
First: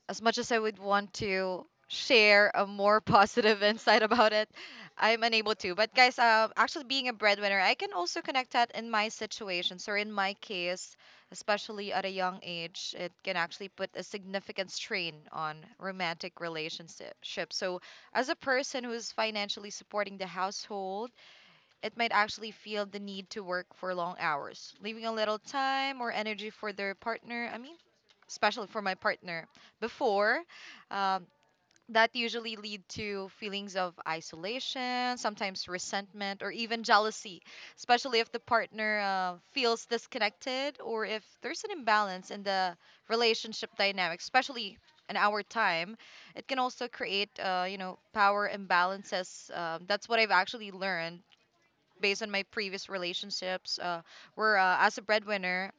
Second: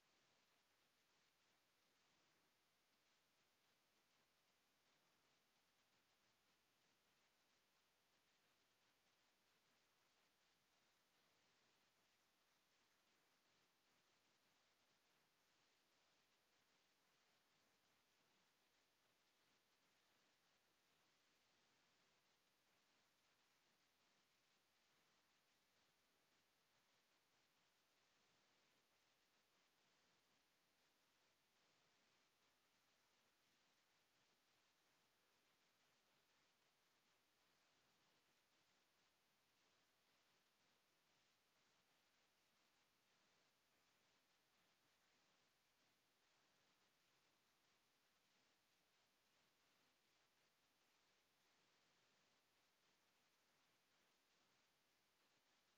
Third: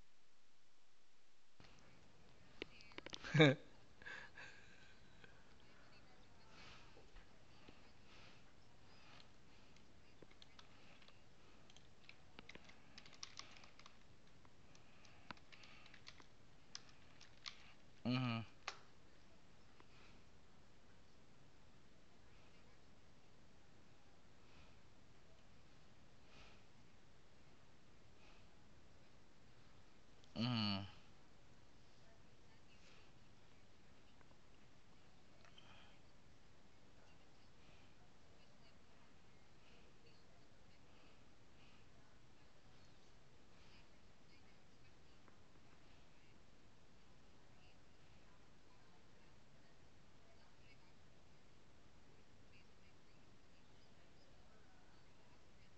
Speaker 2: as much as I would want to share a more
Speaker 1: Mm-hmm.
Speaker 2: positive insight about it, I'm unable to. But guys, uh, actually being a breadwinner, I can also connect that in my situations or in my case, especially at a young age, it can actually put a significant strain on romantic relationships. So as a person who's financially supporting the household, it might actually feel the need to work for long hours, leaving a little time or energy for their partner. I mean, especially for my partner before
Speaker 1: Mm-hmm.
Speaker 2: um, that usually lead to feelings of isolation sometimes resentment or even jealousy especially if the partner uh, feels disconnected or if there's an imbalance in the relationship dynamic especially in our time it can also create uh, you know power imbalances um, that's what I've actually learned based on my previous relationships uh, where uh, as a breadwinner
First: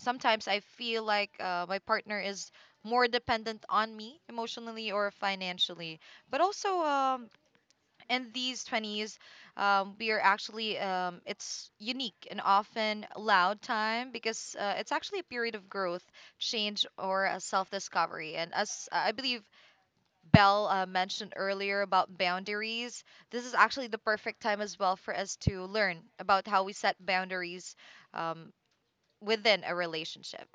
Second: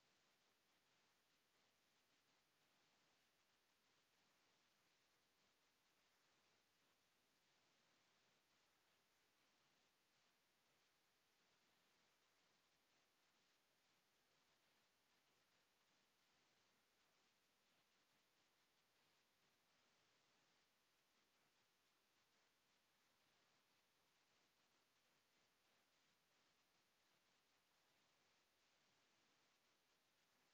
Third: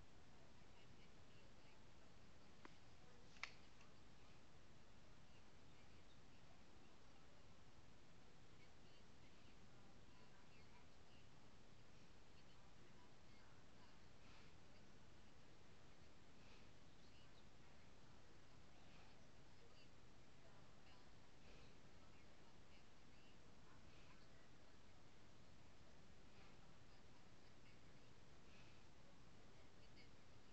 Speaker 2: sometimes I feel like uh, my partner is more dependent on me emotionally or financially. But also, um, in these twenties, um, we are actually, um, it's unique and often loud time because uh, it's actually a period of growth, change, or a self discovery. And as I believe Belle uh, mentioned earlier about boundaries, this is actually the perfect time as well for us to learn about how we set boundaries um, within a relationship.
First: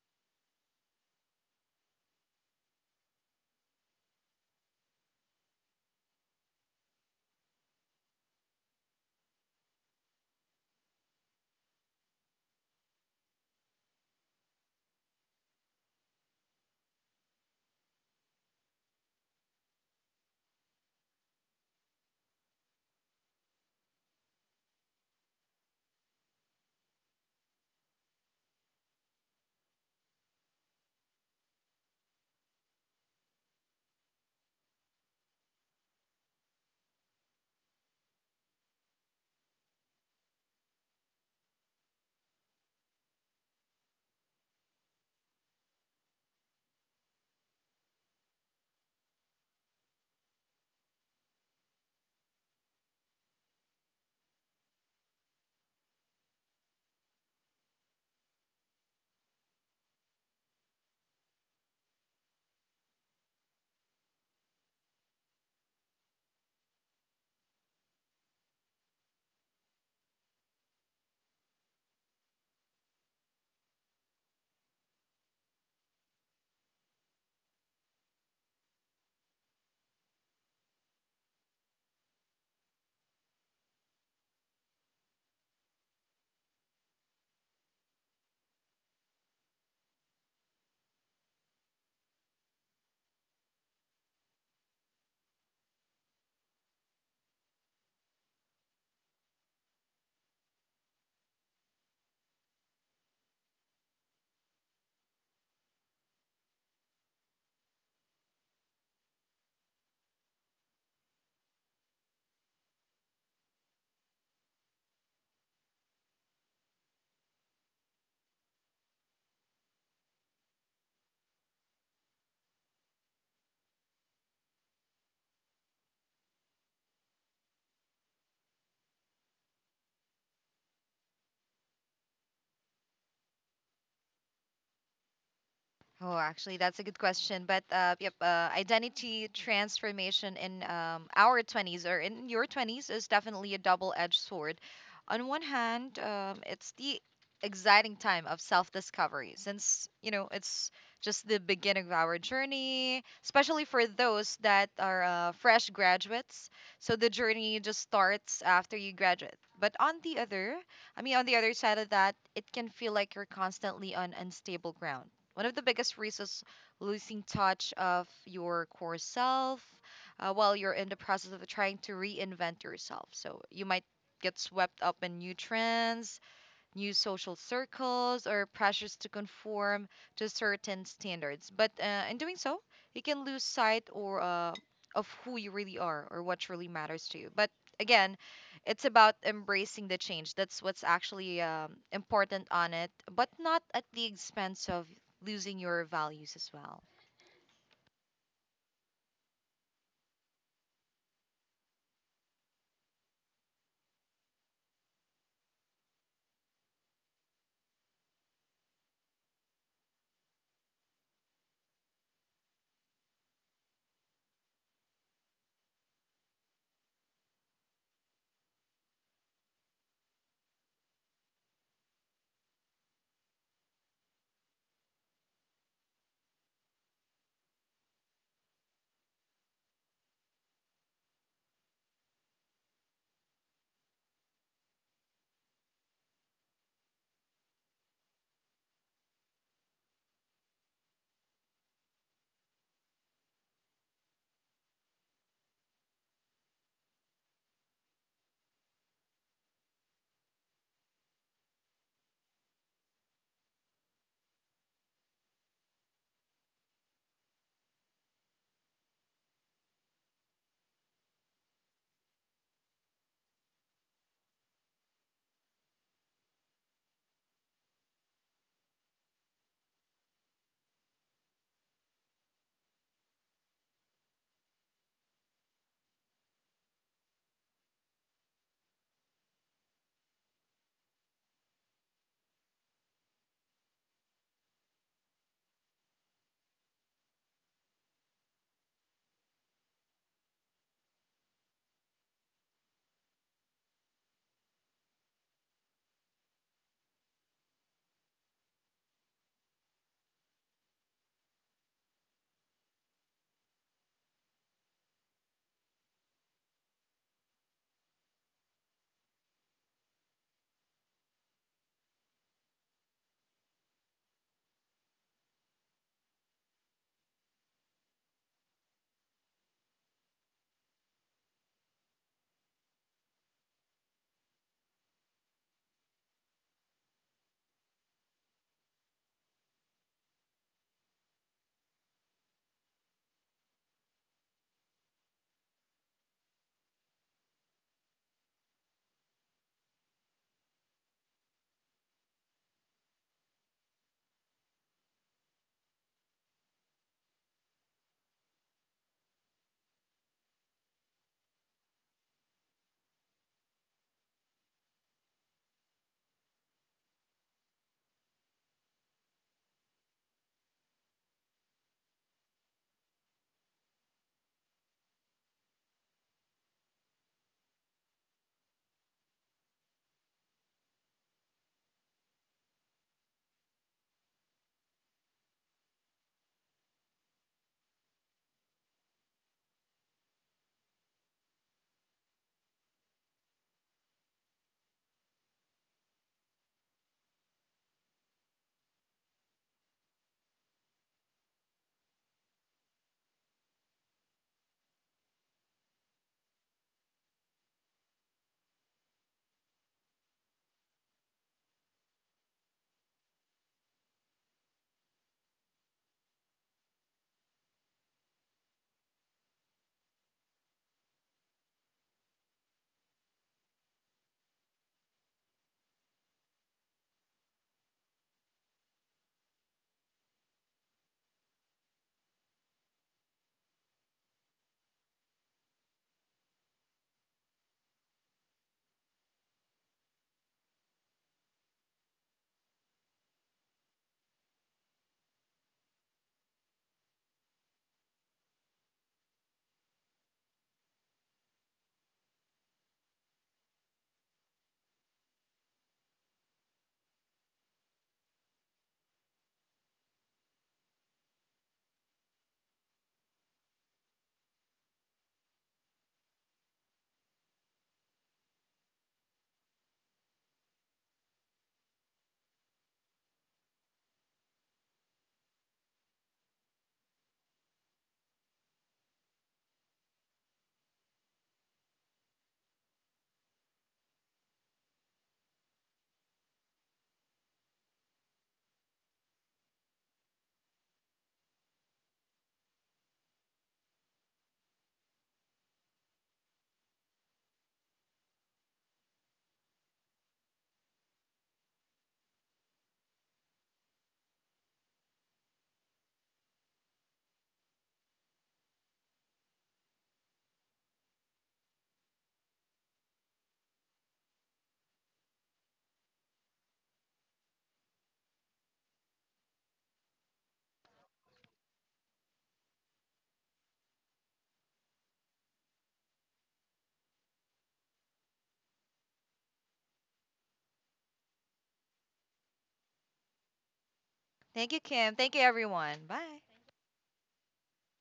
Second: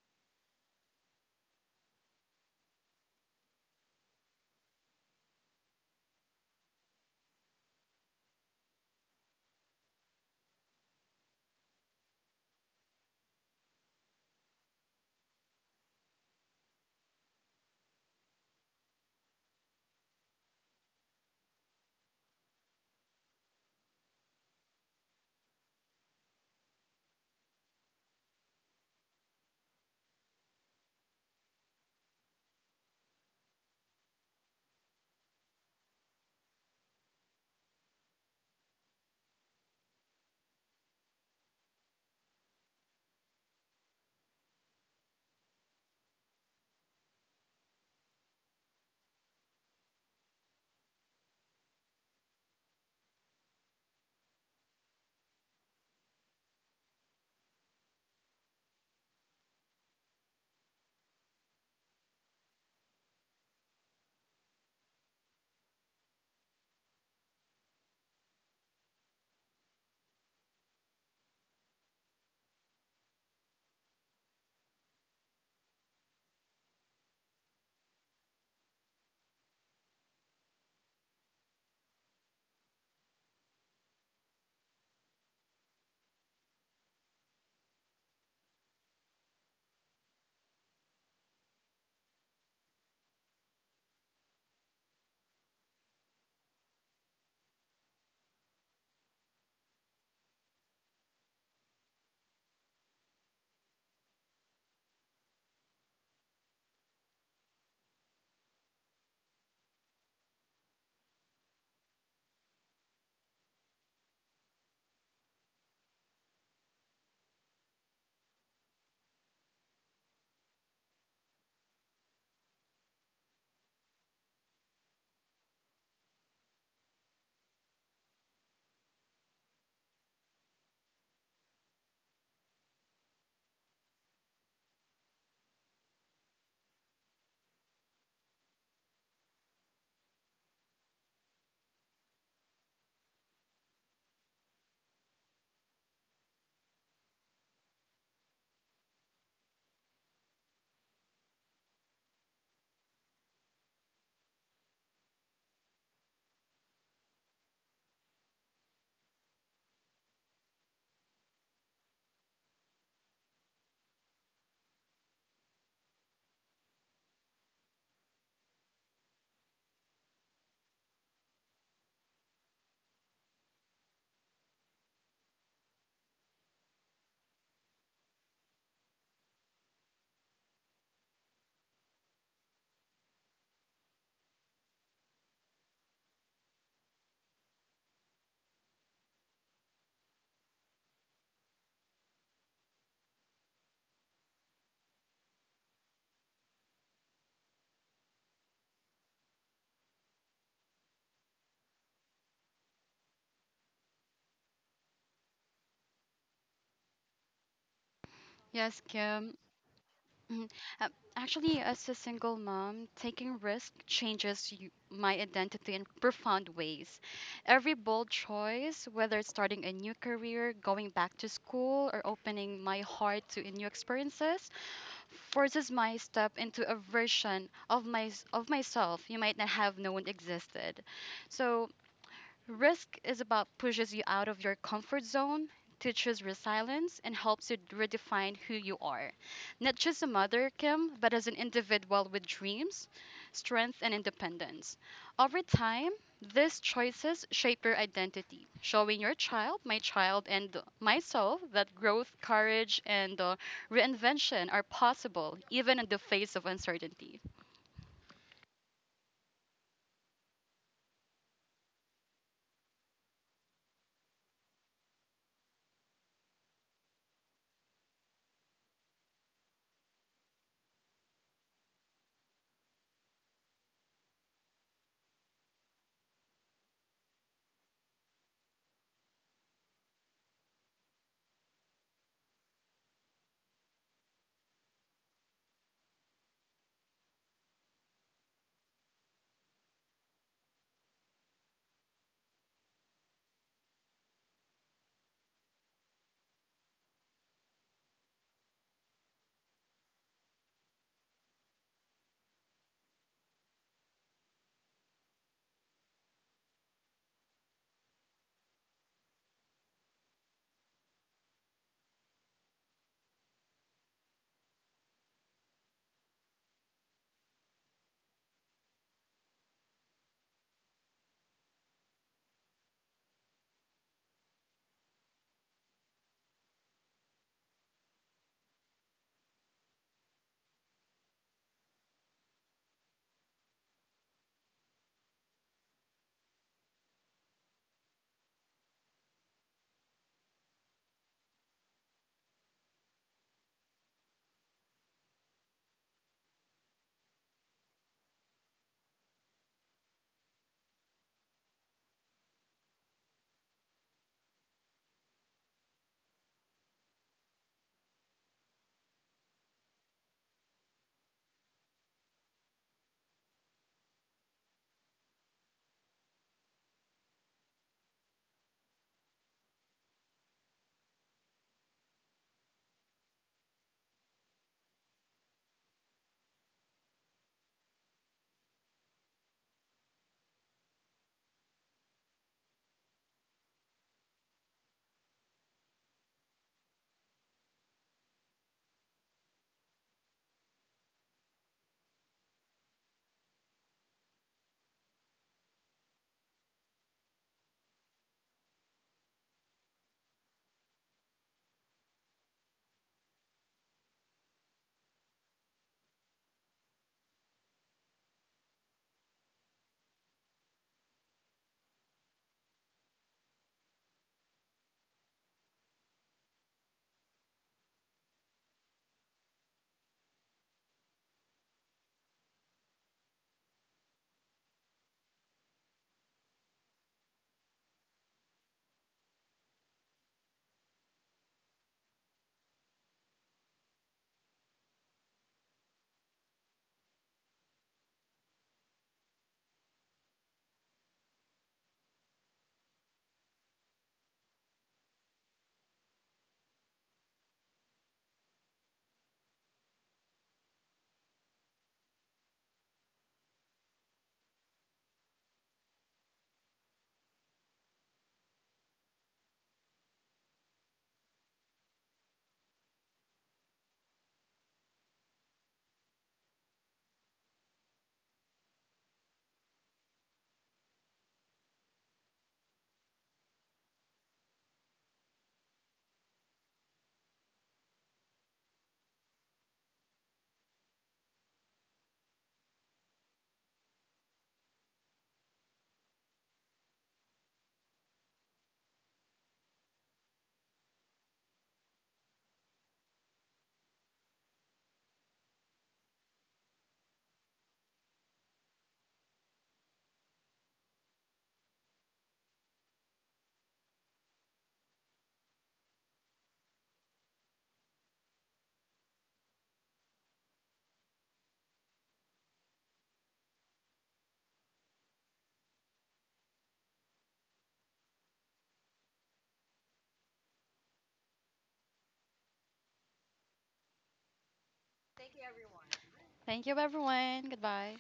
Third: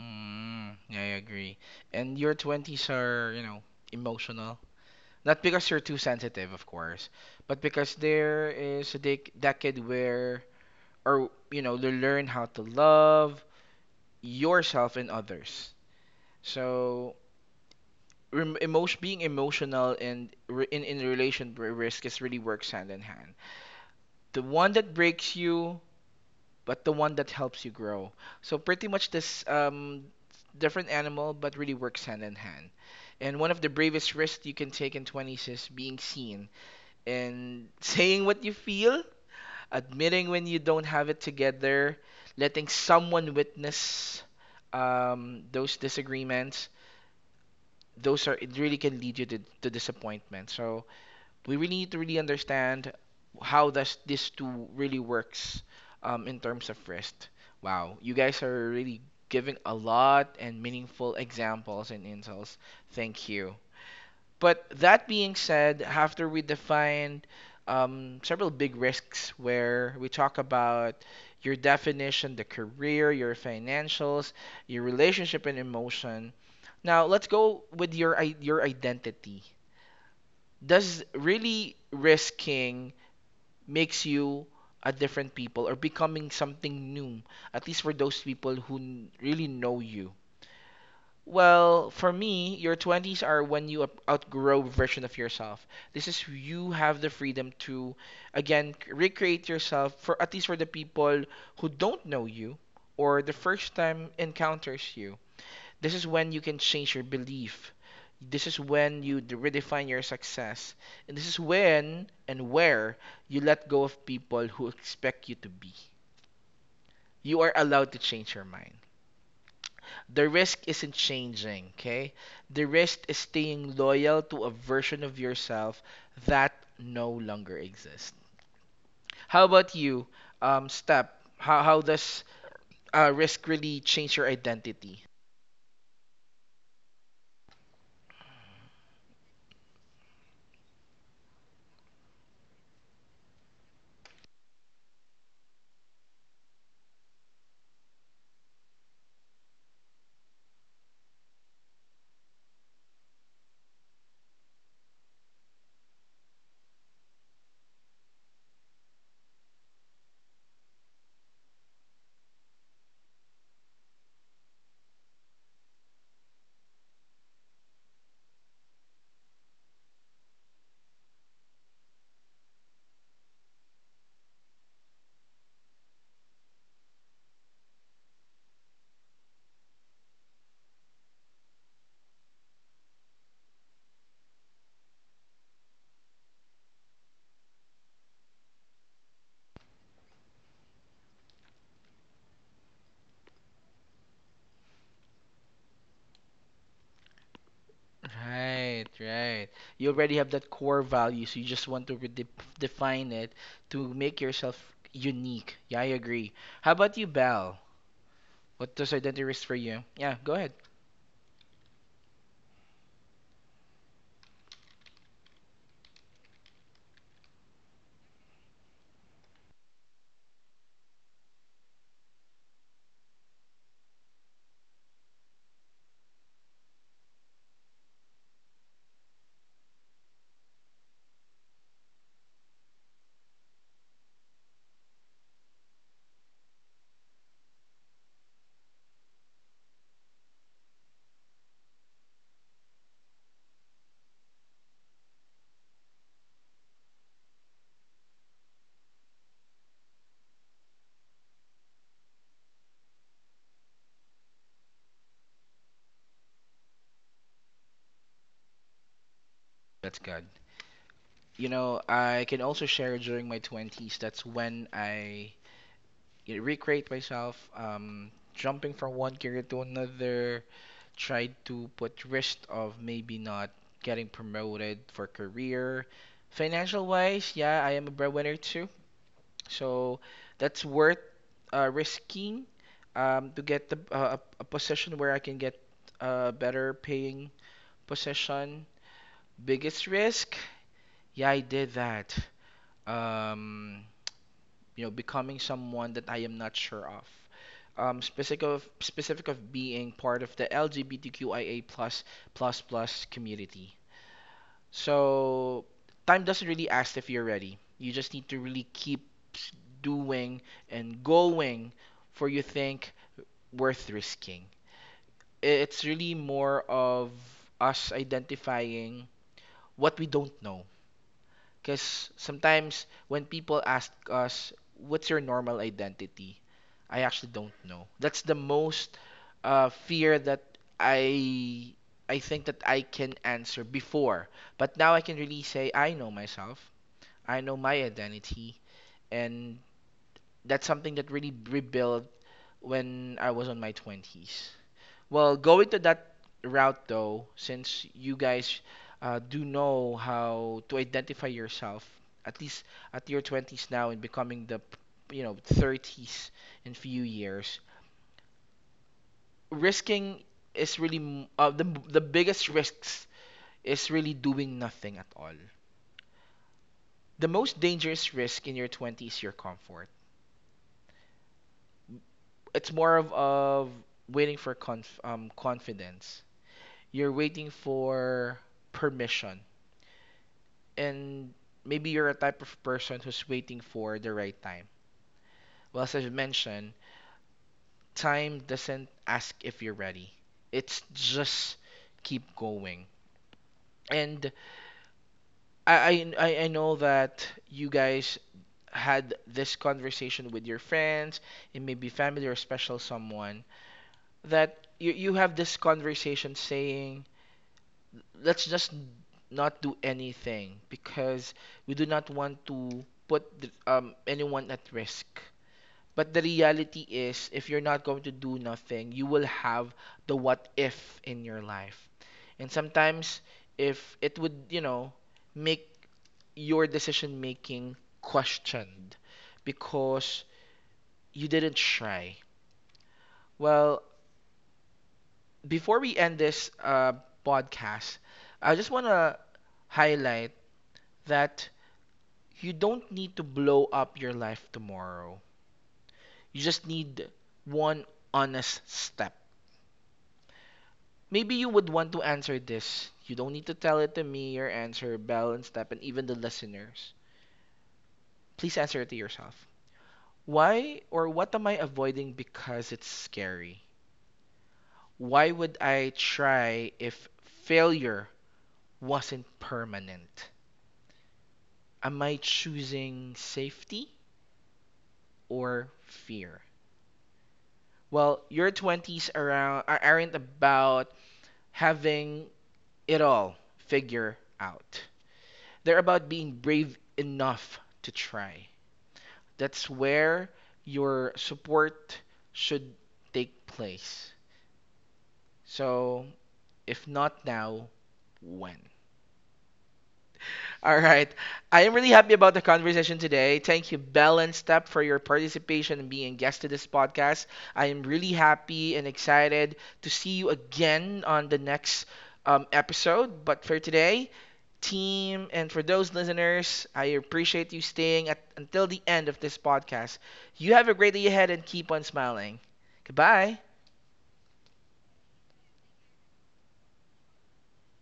Speaker 1: Mm-hmm. Yeah, I agree. And your twenties are, you know, emotional. Not because you're too sensitive, of course, but because there is a dec decade where, or you know, to learn how to love yourself and others. So rem- emotion, being emotional and re- in in relation to risk is really works hand in hand. The one that breaks you but the one that helps you grow. So pretty much this um different animal but really works hand in hand. And one of the bravest risks you can take in twenties is being seen and saying what you feel, admitting when you don't have it together, letting someone witness um, those disagreements. Those are, it really can lead you to, to disappointment. So we really need to really understand how does this two really works um, in terms of rest. Wow, you guys are really giving a lot and meaningful examples and insights. Thank you. But that being said, after we defined um, several big risks where we talk about your definition, the career, your financials, your relationship and emotion. Now let's go with your i- your identity. Does really risking makes you a different people or becoming something new? At least for those people who n- really know you well, for me, your twenties are when you up- outgrow version of yourself. This is you have the freedom to again c- recreate yourself for, at least for, the people who don't know you or the first time encounters you. This is when you can change your belief. This is when you d- redefine your success. And this is when and where you let go of people who expect you to be. You are allowed to change your mind. The risk isn't changing, okay? The risk is staying loyal to a version of yourself that no longer exists. How about you, um, Step? How, how does uh, risk really change your identity?
Speaker 2: Oh, actually, that's a good question. But uh, yep, uh, identity transformation in um, our twenties or in your twenties is definitely a double edged sword. On one hand, um, it's the exciting time of self discovery since, you know, it's just the beginning of our journey, especially for those that are uh, fresh graduates. So the journey just starts after you graduate. But on the other, I mean, on the other side of that, it can feel like you're constantly on unstable ground. One of the biggest reasons: losing touch of your core self uh, while you're in the process of trying to reinvent yourself. So you might get swept up in new trends, new social circles or pressures to conform to certain standards. But uh, in doing so, you can lose sight or uh, of who you really are or what truly matters to you. But again, it's about embracing the change. That's what's actually um, important on it, but not at the expense of losing your values as well.
Speaker 1: Right, right. You already have that core value, so you just want to redef define it to make yourself unique. Yeah, I agree. How about you, Belle? What
Speaker 3: Yes,
Speaker 1: does identity
Speaker 3: Kim.
Speaker 1: risk for you? Yeah, go
Speaker 3: Mhm.
Speaker 1: ahead.
Speaker 3: Uh, Actually, as a single mom, taking risk changes you, my identity in profound ways. Every bold choice, whether it's starting a new career, going back to school, or opening my heart to new experiences, forces my step into a version of my of myself you might not have known existed. So risk is about pushes you out of your comfort zone, teaches resilience, and helps you redefine who you are. Not just a mother, Kim, but as an individual with dreams, strength, and independence. Over time, these choices shape your identity, showing your child, my child, and myself that growth, courage, and uh, reinvention are possible even in the face of uncertainty.
Speaker 1: That's good. You know, I can also share during my twenties. That's when I, you know, recreate myself, um, jumping from one career to another, tried to put risk of maybe not getting promoted for career. Financial wise, yeah, I am a breadwinner too. So that's worth uh, risking um, to get the, uh, a, a position where I can get a better paying position. Biggest risk? Yeah, I did that. Um, you know, becoming someone that I am not sure of, um, specific of specific of being part of the LGBTQIA plus plus plus community. So time doesn't really ask if you're ready. You just need to really keep s- doing and going for you think worth risking. I- It's really more of us identifying what we don't know. Because sometimes when people ask us, what's your normal identity? I actually don't know. That's the most uh, fear that I I think that I can answer before. But now I can really say I know myself. I know my identity, and that's something that really rebuilt when I was on my twenties. Well, going to that route though, since you guys uh, do know how to identify yourself, at least at your twenties now and becoming the, you know, thirties in few years, risking is really m- uh, the the biggest risks is really doing nothing at all. The most dangerous risk in your twenties is your comfort. It's more of, of waiting for conf um, confidence. You're waiting for permission, and maybe you're a type of person who's waiting for the right time. Well, as I've mentioned, time doesn't ask if you're ready. It's just keep going. And I I I know that you guys had this conversation with your friends, it may be family or special someone that you you have this conversation saying, let's just not do anything because we do not want to put um anyone at risk. But the reality is, if you're not going to do nothing, you will have the what if in your life. And sometimes, if it would, you know, make your decision making questioned because you didn't try. Well, before we end this uh, podcast, I just want to highlight that you don't need to blow up your life tomorrow. You just need one honest step. Maybe you would want to answer this. You don't need to tell it to me, your answer, Belle and Step, and even the listeners. Please answer it to yourself. Why, or what am I avoiding because it's scary? Why would I try if failure wasn't permanent? Am I choosing safety or fear? Well, your twenties around are- not about having it all figure out. They're about being brave enough to try. That's where your support should take place. So, if not now, when? All right. I am really happy about the conversation today. Thank you, Bell and Step, for your participation and being a guest to this podcast. I am really happy and excited to see you again on the next um, episode. But for today, team, and for those listeners, I appreciate you staying at, until the end of this podcast. You have a great day ahead and keep on smiling. Goodbye.
Speaker 2: Thank you, Kim. Thank you, everyone. Bye.
Speaker 3: Thank you, everyone. Goodbye.